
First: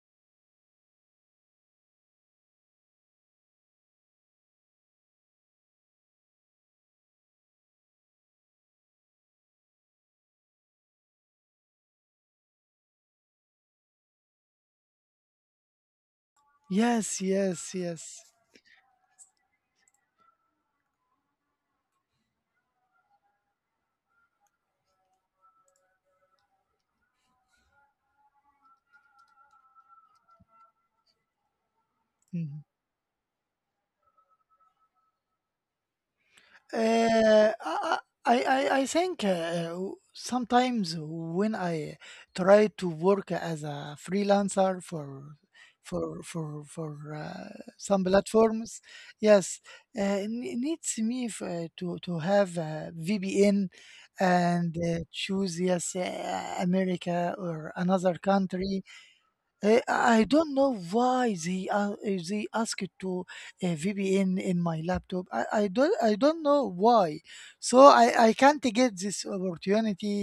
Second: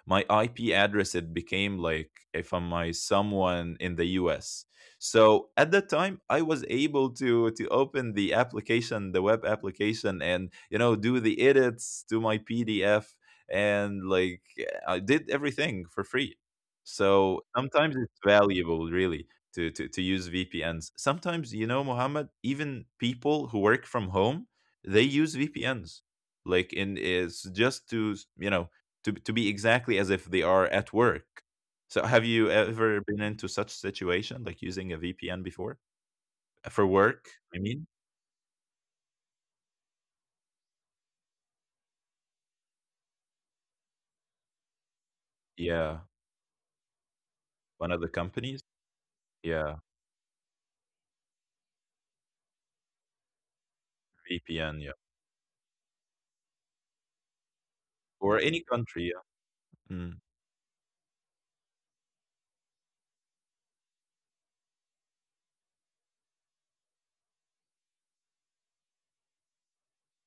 S2: my I P address, it became like if I'm my someone in the U S. So at that time, I was able to to open the application, the web application, and, you know, do the edits to my P D F, and, like, I did everything for free.
S1: yes,
S2: So
S1: yes,
S2: sometimes
S1: yes.
S2: it's valuable, really, to to, to use V P Ns. Sometimes, you know, Mohammed, even people who work from home, they use V P Ns like in is just to, you know, to to be exactly as if they are at work. So, have you
S1: Mhm.
S2: ever been into such situation, like using a V P N before? For work,
S1: Uh,
S2: I mean?
S1: I, I, I I think, uh, sometimes when I try to work as a freelancer for
S2: Yeah.
S1: for for for uh,
S2: One of
S1: some
S2: the companies?
S1: platforms, yes,
S2: Yeah,
S1: uh, it needs me f- uh, to to have a V P N,
S2: V P N,
S1: and
S2: yeah.
S1: uh, choose, yes, uh, America or another
S2: Or any
S1: country.
S2: country,
S1: Uh,
S2: yeah. Mm.
S1: I I don't know why they uh, eh, they asked to uh, V P N in my laptop. I, I don't I don't know why, so I, I can't get this opportunity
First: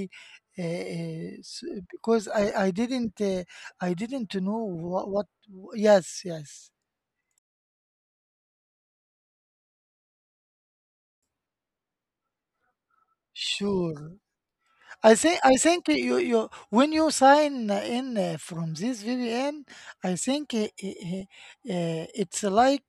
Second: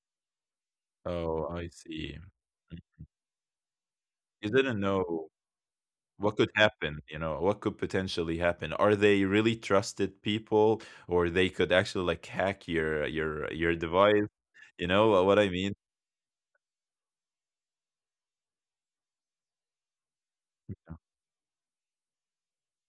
S1: uh, uh,
S2: Oh,
S1: s-
S2: I see.
S1: because I, I
S2: Mm.
S1: didn't uh, I didn't
S2: You
S1: know
S2: didn't
S1: what, what
S2: know
S1: yes,
S2: what could
S1: yes,
S2: happen, you know, what could potentially happen. Are they really trusted people, or they could actually like hack your your your
S1: sure.
S2: device? You
S1: I
S2: know what
S1: think,
S2: I
S1: I
S2: mean?
S1: think you, you when you sign in uh, from this V P N, I think uh, uh, uh, it's like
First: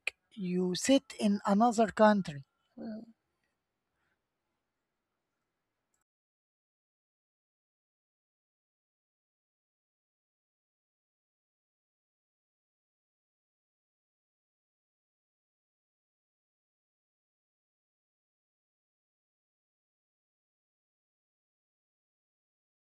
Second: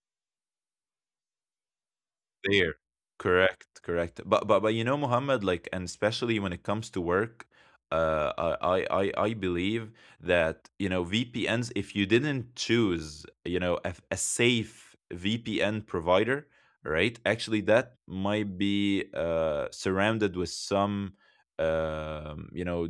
S1: you sit in another country.
S2: There. Correct, correct. But but but you know, Muhammad, like, and especially when it comes to work, uh, I I I I believe that, you know, V P Ns, if you didn't choose, you know, a, a safe V P N provider, right? Actually, that might be uh, surrounded with some, um, you know,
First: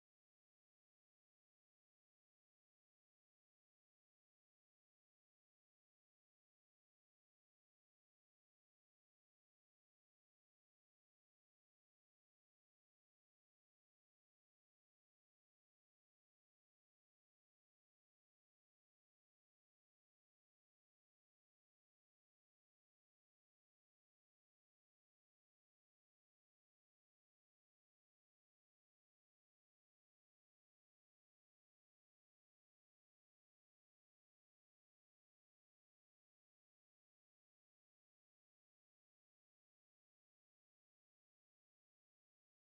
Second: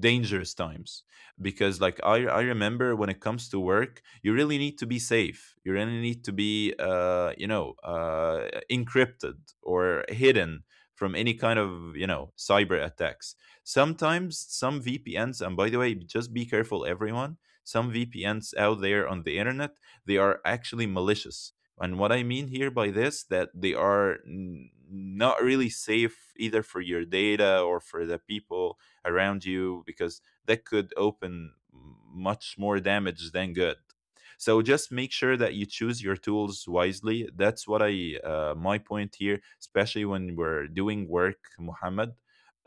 S2: dangerous times because, like, I, I remember when it comes to work, you really need to be safe, you really need to be uh, you know uh, encrypted or hidden from any kind of, you know, cyber attacks. Sometimes some VPNs, and by the way, just be careful, everyone, some VPNs out there on the internet, they are actually malicious. And what I mean here by this, that they are n- not really safe either for your data or for the people around you, because that could open much more damage than good. So just make sure that you choose your tools wisely. That's what I, uh, my point here, especially when we're doing work, Muhammad.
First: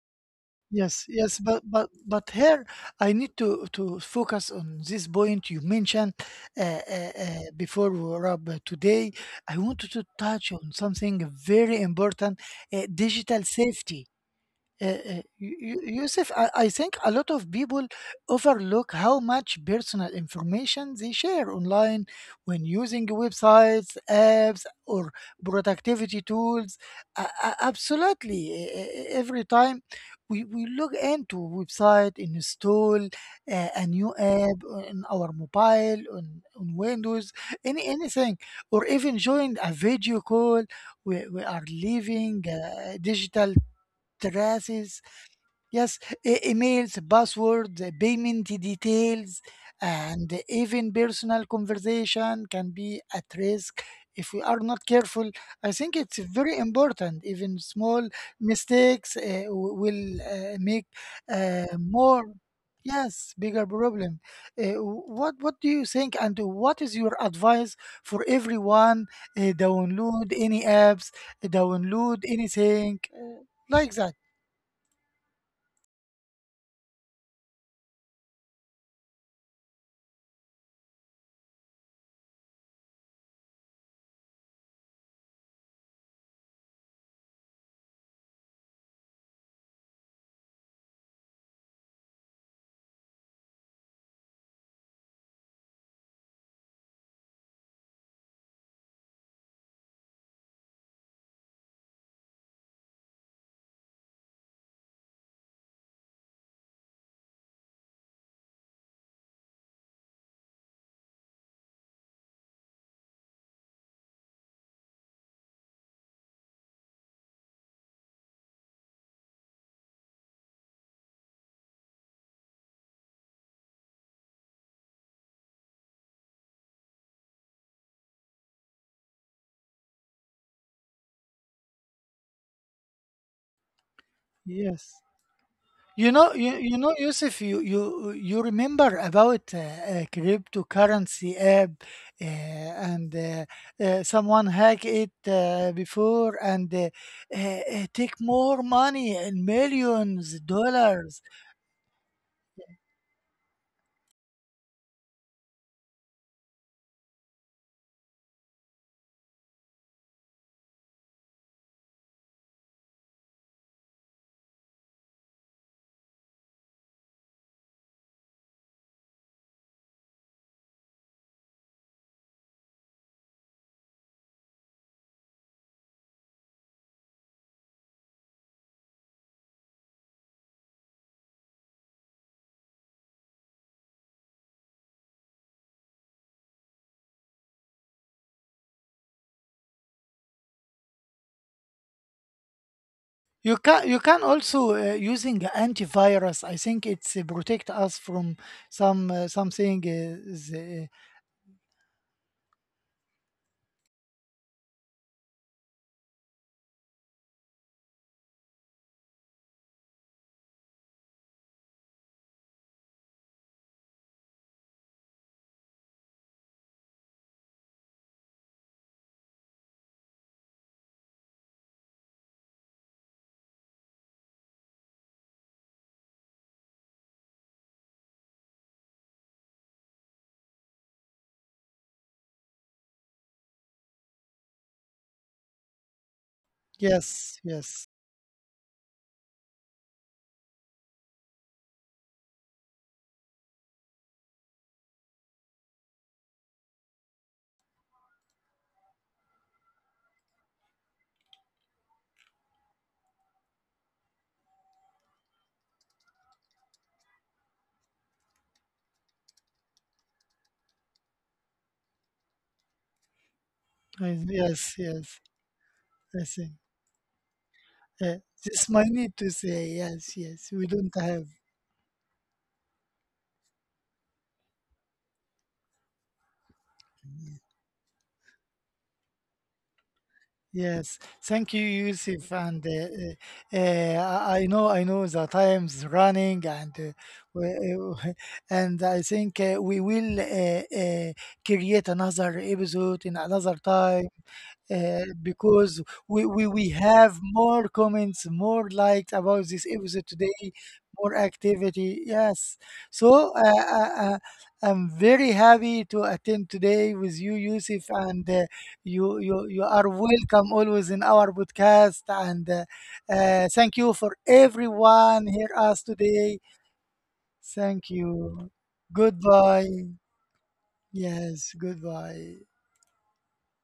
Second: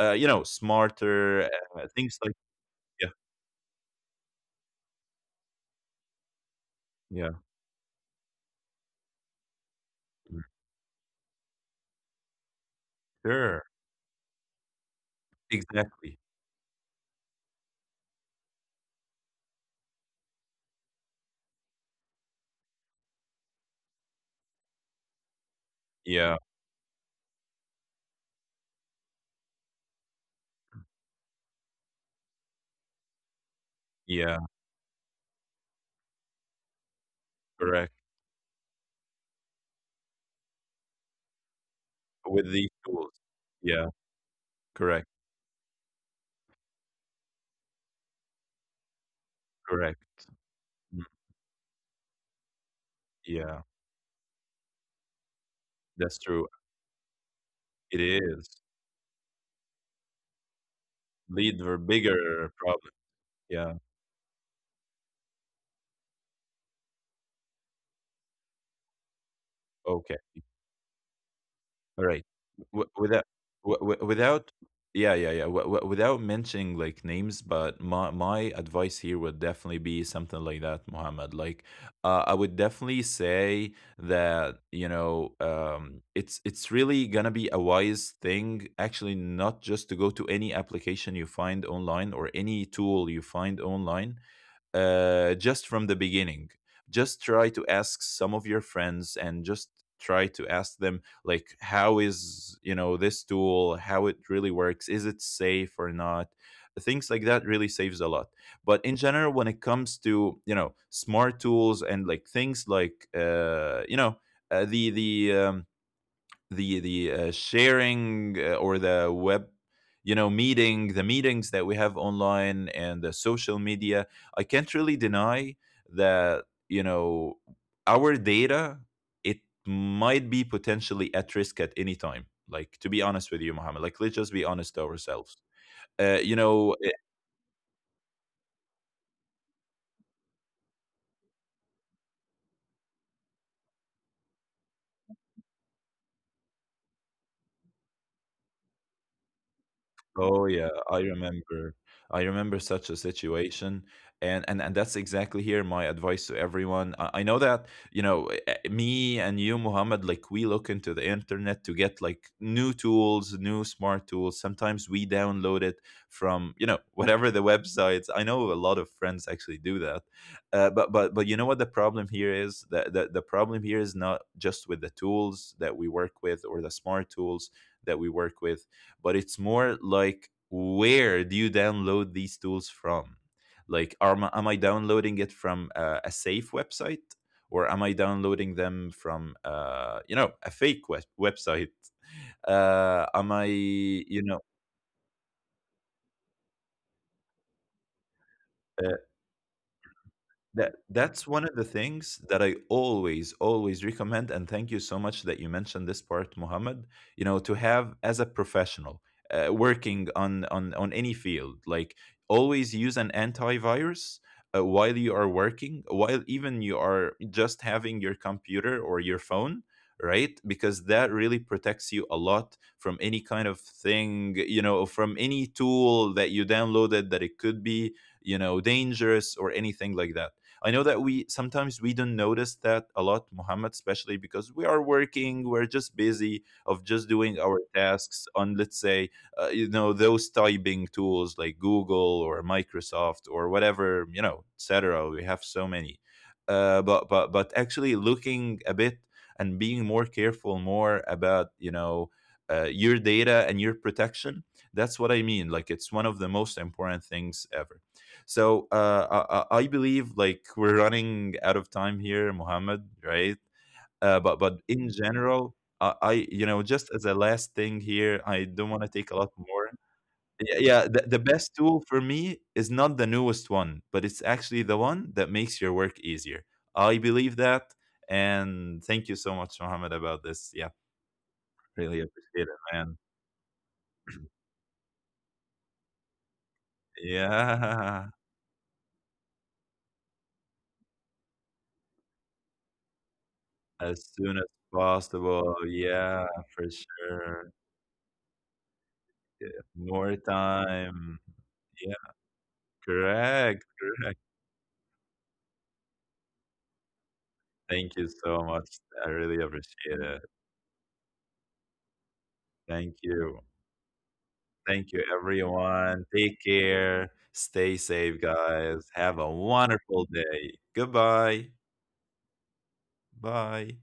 S2: Uh, you know,
S1: Yes, yes,
S2: smarter
S1: but but
S2: uh, things
S1: but
S2: like,
S1: here
S2: yeah,
S1: I need to to focus on this point you mentioned uh, uh,
S2: yeah,
S1: uh, before we were up uh, today. I wanted to
S2: mm,
S1: touch on something very important, uh, digital
S2: sure,
S1: safety. Uh, uh, Yo- Yo-
S2: exactly,
S1: Yusuf, I, I think a lot of people overlook how much personal information they share online when using websites, apps, or productivity
S2: yeah,
S1: tools. A- a- Absolutely. e- e- e, Every time we, we log into a website, install uh, a new
S2: yeah,
S1: app on our mobile, on, on Windows, any,
S2: correct.
S1: anything, or even join a video call, we, we are leaving
S2: With these
S1: uh,
S2: tools,
S1: digital
S2: yeah, correct,
S1: traces. Yes, e- emails, passwords, uh, payment details,
S2: correct,
S1: and even
S2: mm,
S1: personal conversation can be at
S2: yeah,
S1: risk if we are not careful. I think
S2: that's
S1: it's
S2: true.
S1: very important. Even
S2: It
S1: small
S2: is
S1: mistakes uh, w- will uh, make
S2: lead
S1: uh,
S2: for
S1: more,
S2: bigger problem.
S1: yes, bigger
S2: Yeah,
S1: problem. Uh, what what do you think? And what is your advice for everyone? Uh,
S2: okay.
S1: download any apps, download
S2: Alright. W
S1: anything
S2: without
S1: uh,
S2: w
S1: like
S2: w
S1: that.
S2: without yeah, yeah, yeah. W w Without mentioning, like, names, but my my advice here would definitely be something like that, Mohammed. Like, uh, I would definitely say that, you know, um, it's it's really gonna be a wise thing, actually, not just to go to any application you find online or any tool you find online, uh, just from the beginning. Just try to ask some of your friends, and just try to ask them, like, how is, you know, this tool, how it really works, is it safe or not. Things like that really saves a lot. But in general, when it comes to, you know, smart tools, and like things like, uh you know, uh, the the um, the the uh, sharing, uh, or the web, you know, meeting, the meetings that we have online, and the social media, I can't really deny that, you know, our data, it might be potentially at risk at any time. Like, to be honest with you, Mohammed, like, let's just be honest to
S1: Yes.
S2: ourselves.
S1: You
S2: uh,
S1: know,
S2: you
S1: you,
S2: know
S1: you know, Yusuf, you you you remember about uh, a cryptocurrency app, uh, and uh, uh, someone hacked it uh, before and uh, uh, uh, take more money and millions
S2: Oh yeah, I
S1: dollars.
S2: remember. I remember such a situation, and and and that's exactly here my advice to everyone. I, I know that, you know, eh, eh, me and you, Muhammad. Like, we look into the internet to get, like, new tools, new smart tools. Sometimes we download it from, you know, whatever the websites. I know a lot of friends actually do that, uh, but but but you know what the problem here is. The, the the problem here is not just with the tools that we work with or the smart tools that we work with, but it's more like, where do you download these tools from? Like, are, am I downloading it from uh, a safe website, or am I downloading them from, uh, you know, a fake web- website? Uh, am I,
S1: You can you
S2: you
S1: can
S2: know,
S1: also uh, using antivirus. I think it's uh, protect us from
S2: uh,
S1: some uh, something. Is,
S2: That
S1: uh,
S2: that's one of the things that I always always recommend, and thank you so much that you mentioned this part, Mohammed. You know, to have as a professional uh, working on on on any field, like, always use an antivirus uh, while you are working, while even you are just having your computer or your phone, right? Because that really protects you a lot from any kind of thing, you know, from any tool that you downloaded, that it could be, you know, dangerous or anything like that. I know that we sometimes we don't notice that a lot, Muhammad, especially because we are working, we're just busy of just doing
S1: yes,
S2: our
S1: yes,
S2: tasks on, let's say, uh, you know, those typing tools like Google or Microsoft or whatever, you know, et cetera. We have so many. Uh, but but but actually, looking a bit and being more careful more about, you know, uh, your data and your protection, that's what I mean, like, it's one of the most important things ever. So uh, I, I I believe like we're running out of time here, Mohammed, right? Uh,
S1: I-
S2: but but
S1: yes,
S2: in
S1: yes.
S2: general, I, I,
S1: I
S2: you know,
S1: see.
S2: just as a last thing here,
S1: Yeah,
S2: I don't
S1: just
S2: want to
S1: my
S2: take a
S1: need
S2: lot
S1: to
S2: more.
S1: say, yes,
S2: Yeah,
S1: yes. We
S2: yeah,
S1: don't
S2: the, the
S1: have.
S2: best tool for me is not the newest one, but it's actually the one that makes your work easier. I believe that, and thank you so much, Mohammed, about this. Yeah,
S1: Yes, thank you,
S2: really
S1: Yusuf.
S2: appreciate it,
S1: And uh,
S2: man.
S1: uh, uh, I I know, I know the time's running, and uh, we-
S2: Yeah,
S1: uh, and I think uh, we will uh, uh, create another episode in another
S2: as
S1: time
S2: soon as
S1: uh,
S2: possible.
S1: because
S2: Yeah,
S1: we, we
S2: for
S1: we have
S2: sure.
S1: more comments, more likes about this episode
S2: More
S1: today,
S2: time.
S1: more
S2: Yeah,
S1: activity. Yes, so uh,
S2: correct,
S1: uh,
S2: correct.
S1: uh, I'm very happy to attend today with you, Yusuf,
S2: Thank you
S1: and.
S2: so
S1: Uh,
S2: much. I
S1: you,
S2: really
S1: you, you are
S2: appreciate it.
S1: welcome always in our podcast. And uh,
S2: Thank you.
S1: uh, thank you for
S2: Thank you,
S1: everyone here us
S2: everyone. Take
S1: today.
S2: care. Stay
S1: Thank
S2: safe,
S1: you.
S2: guys. Have a
S1: Goodbye.
S2: wonderful day. Goodbye.
S1: Yes, goodbye.
S2: Bye.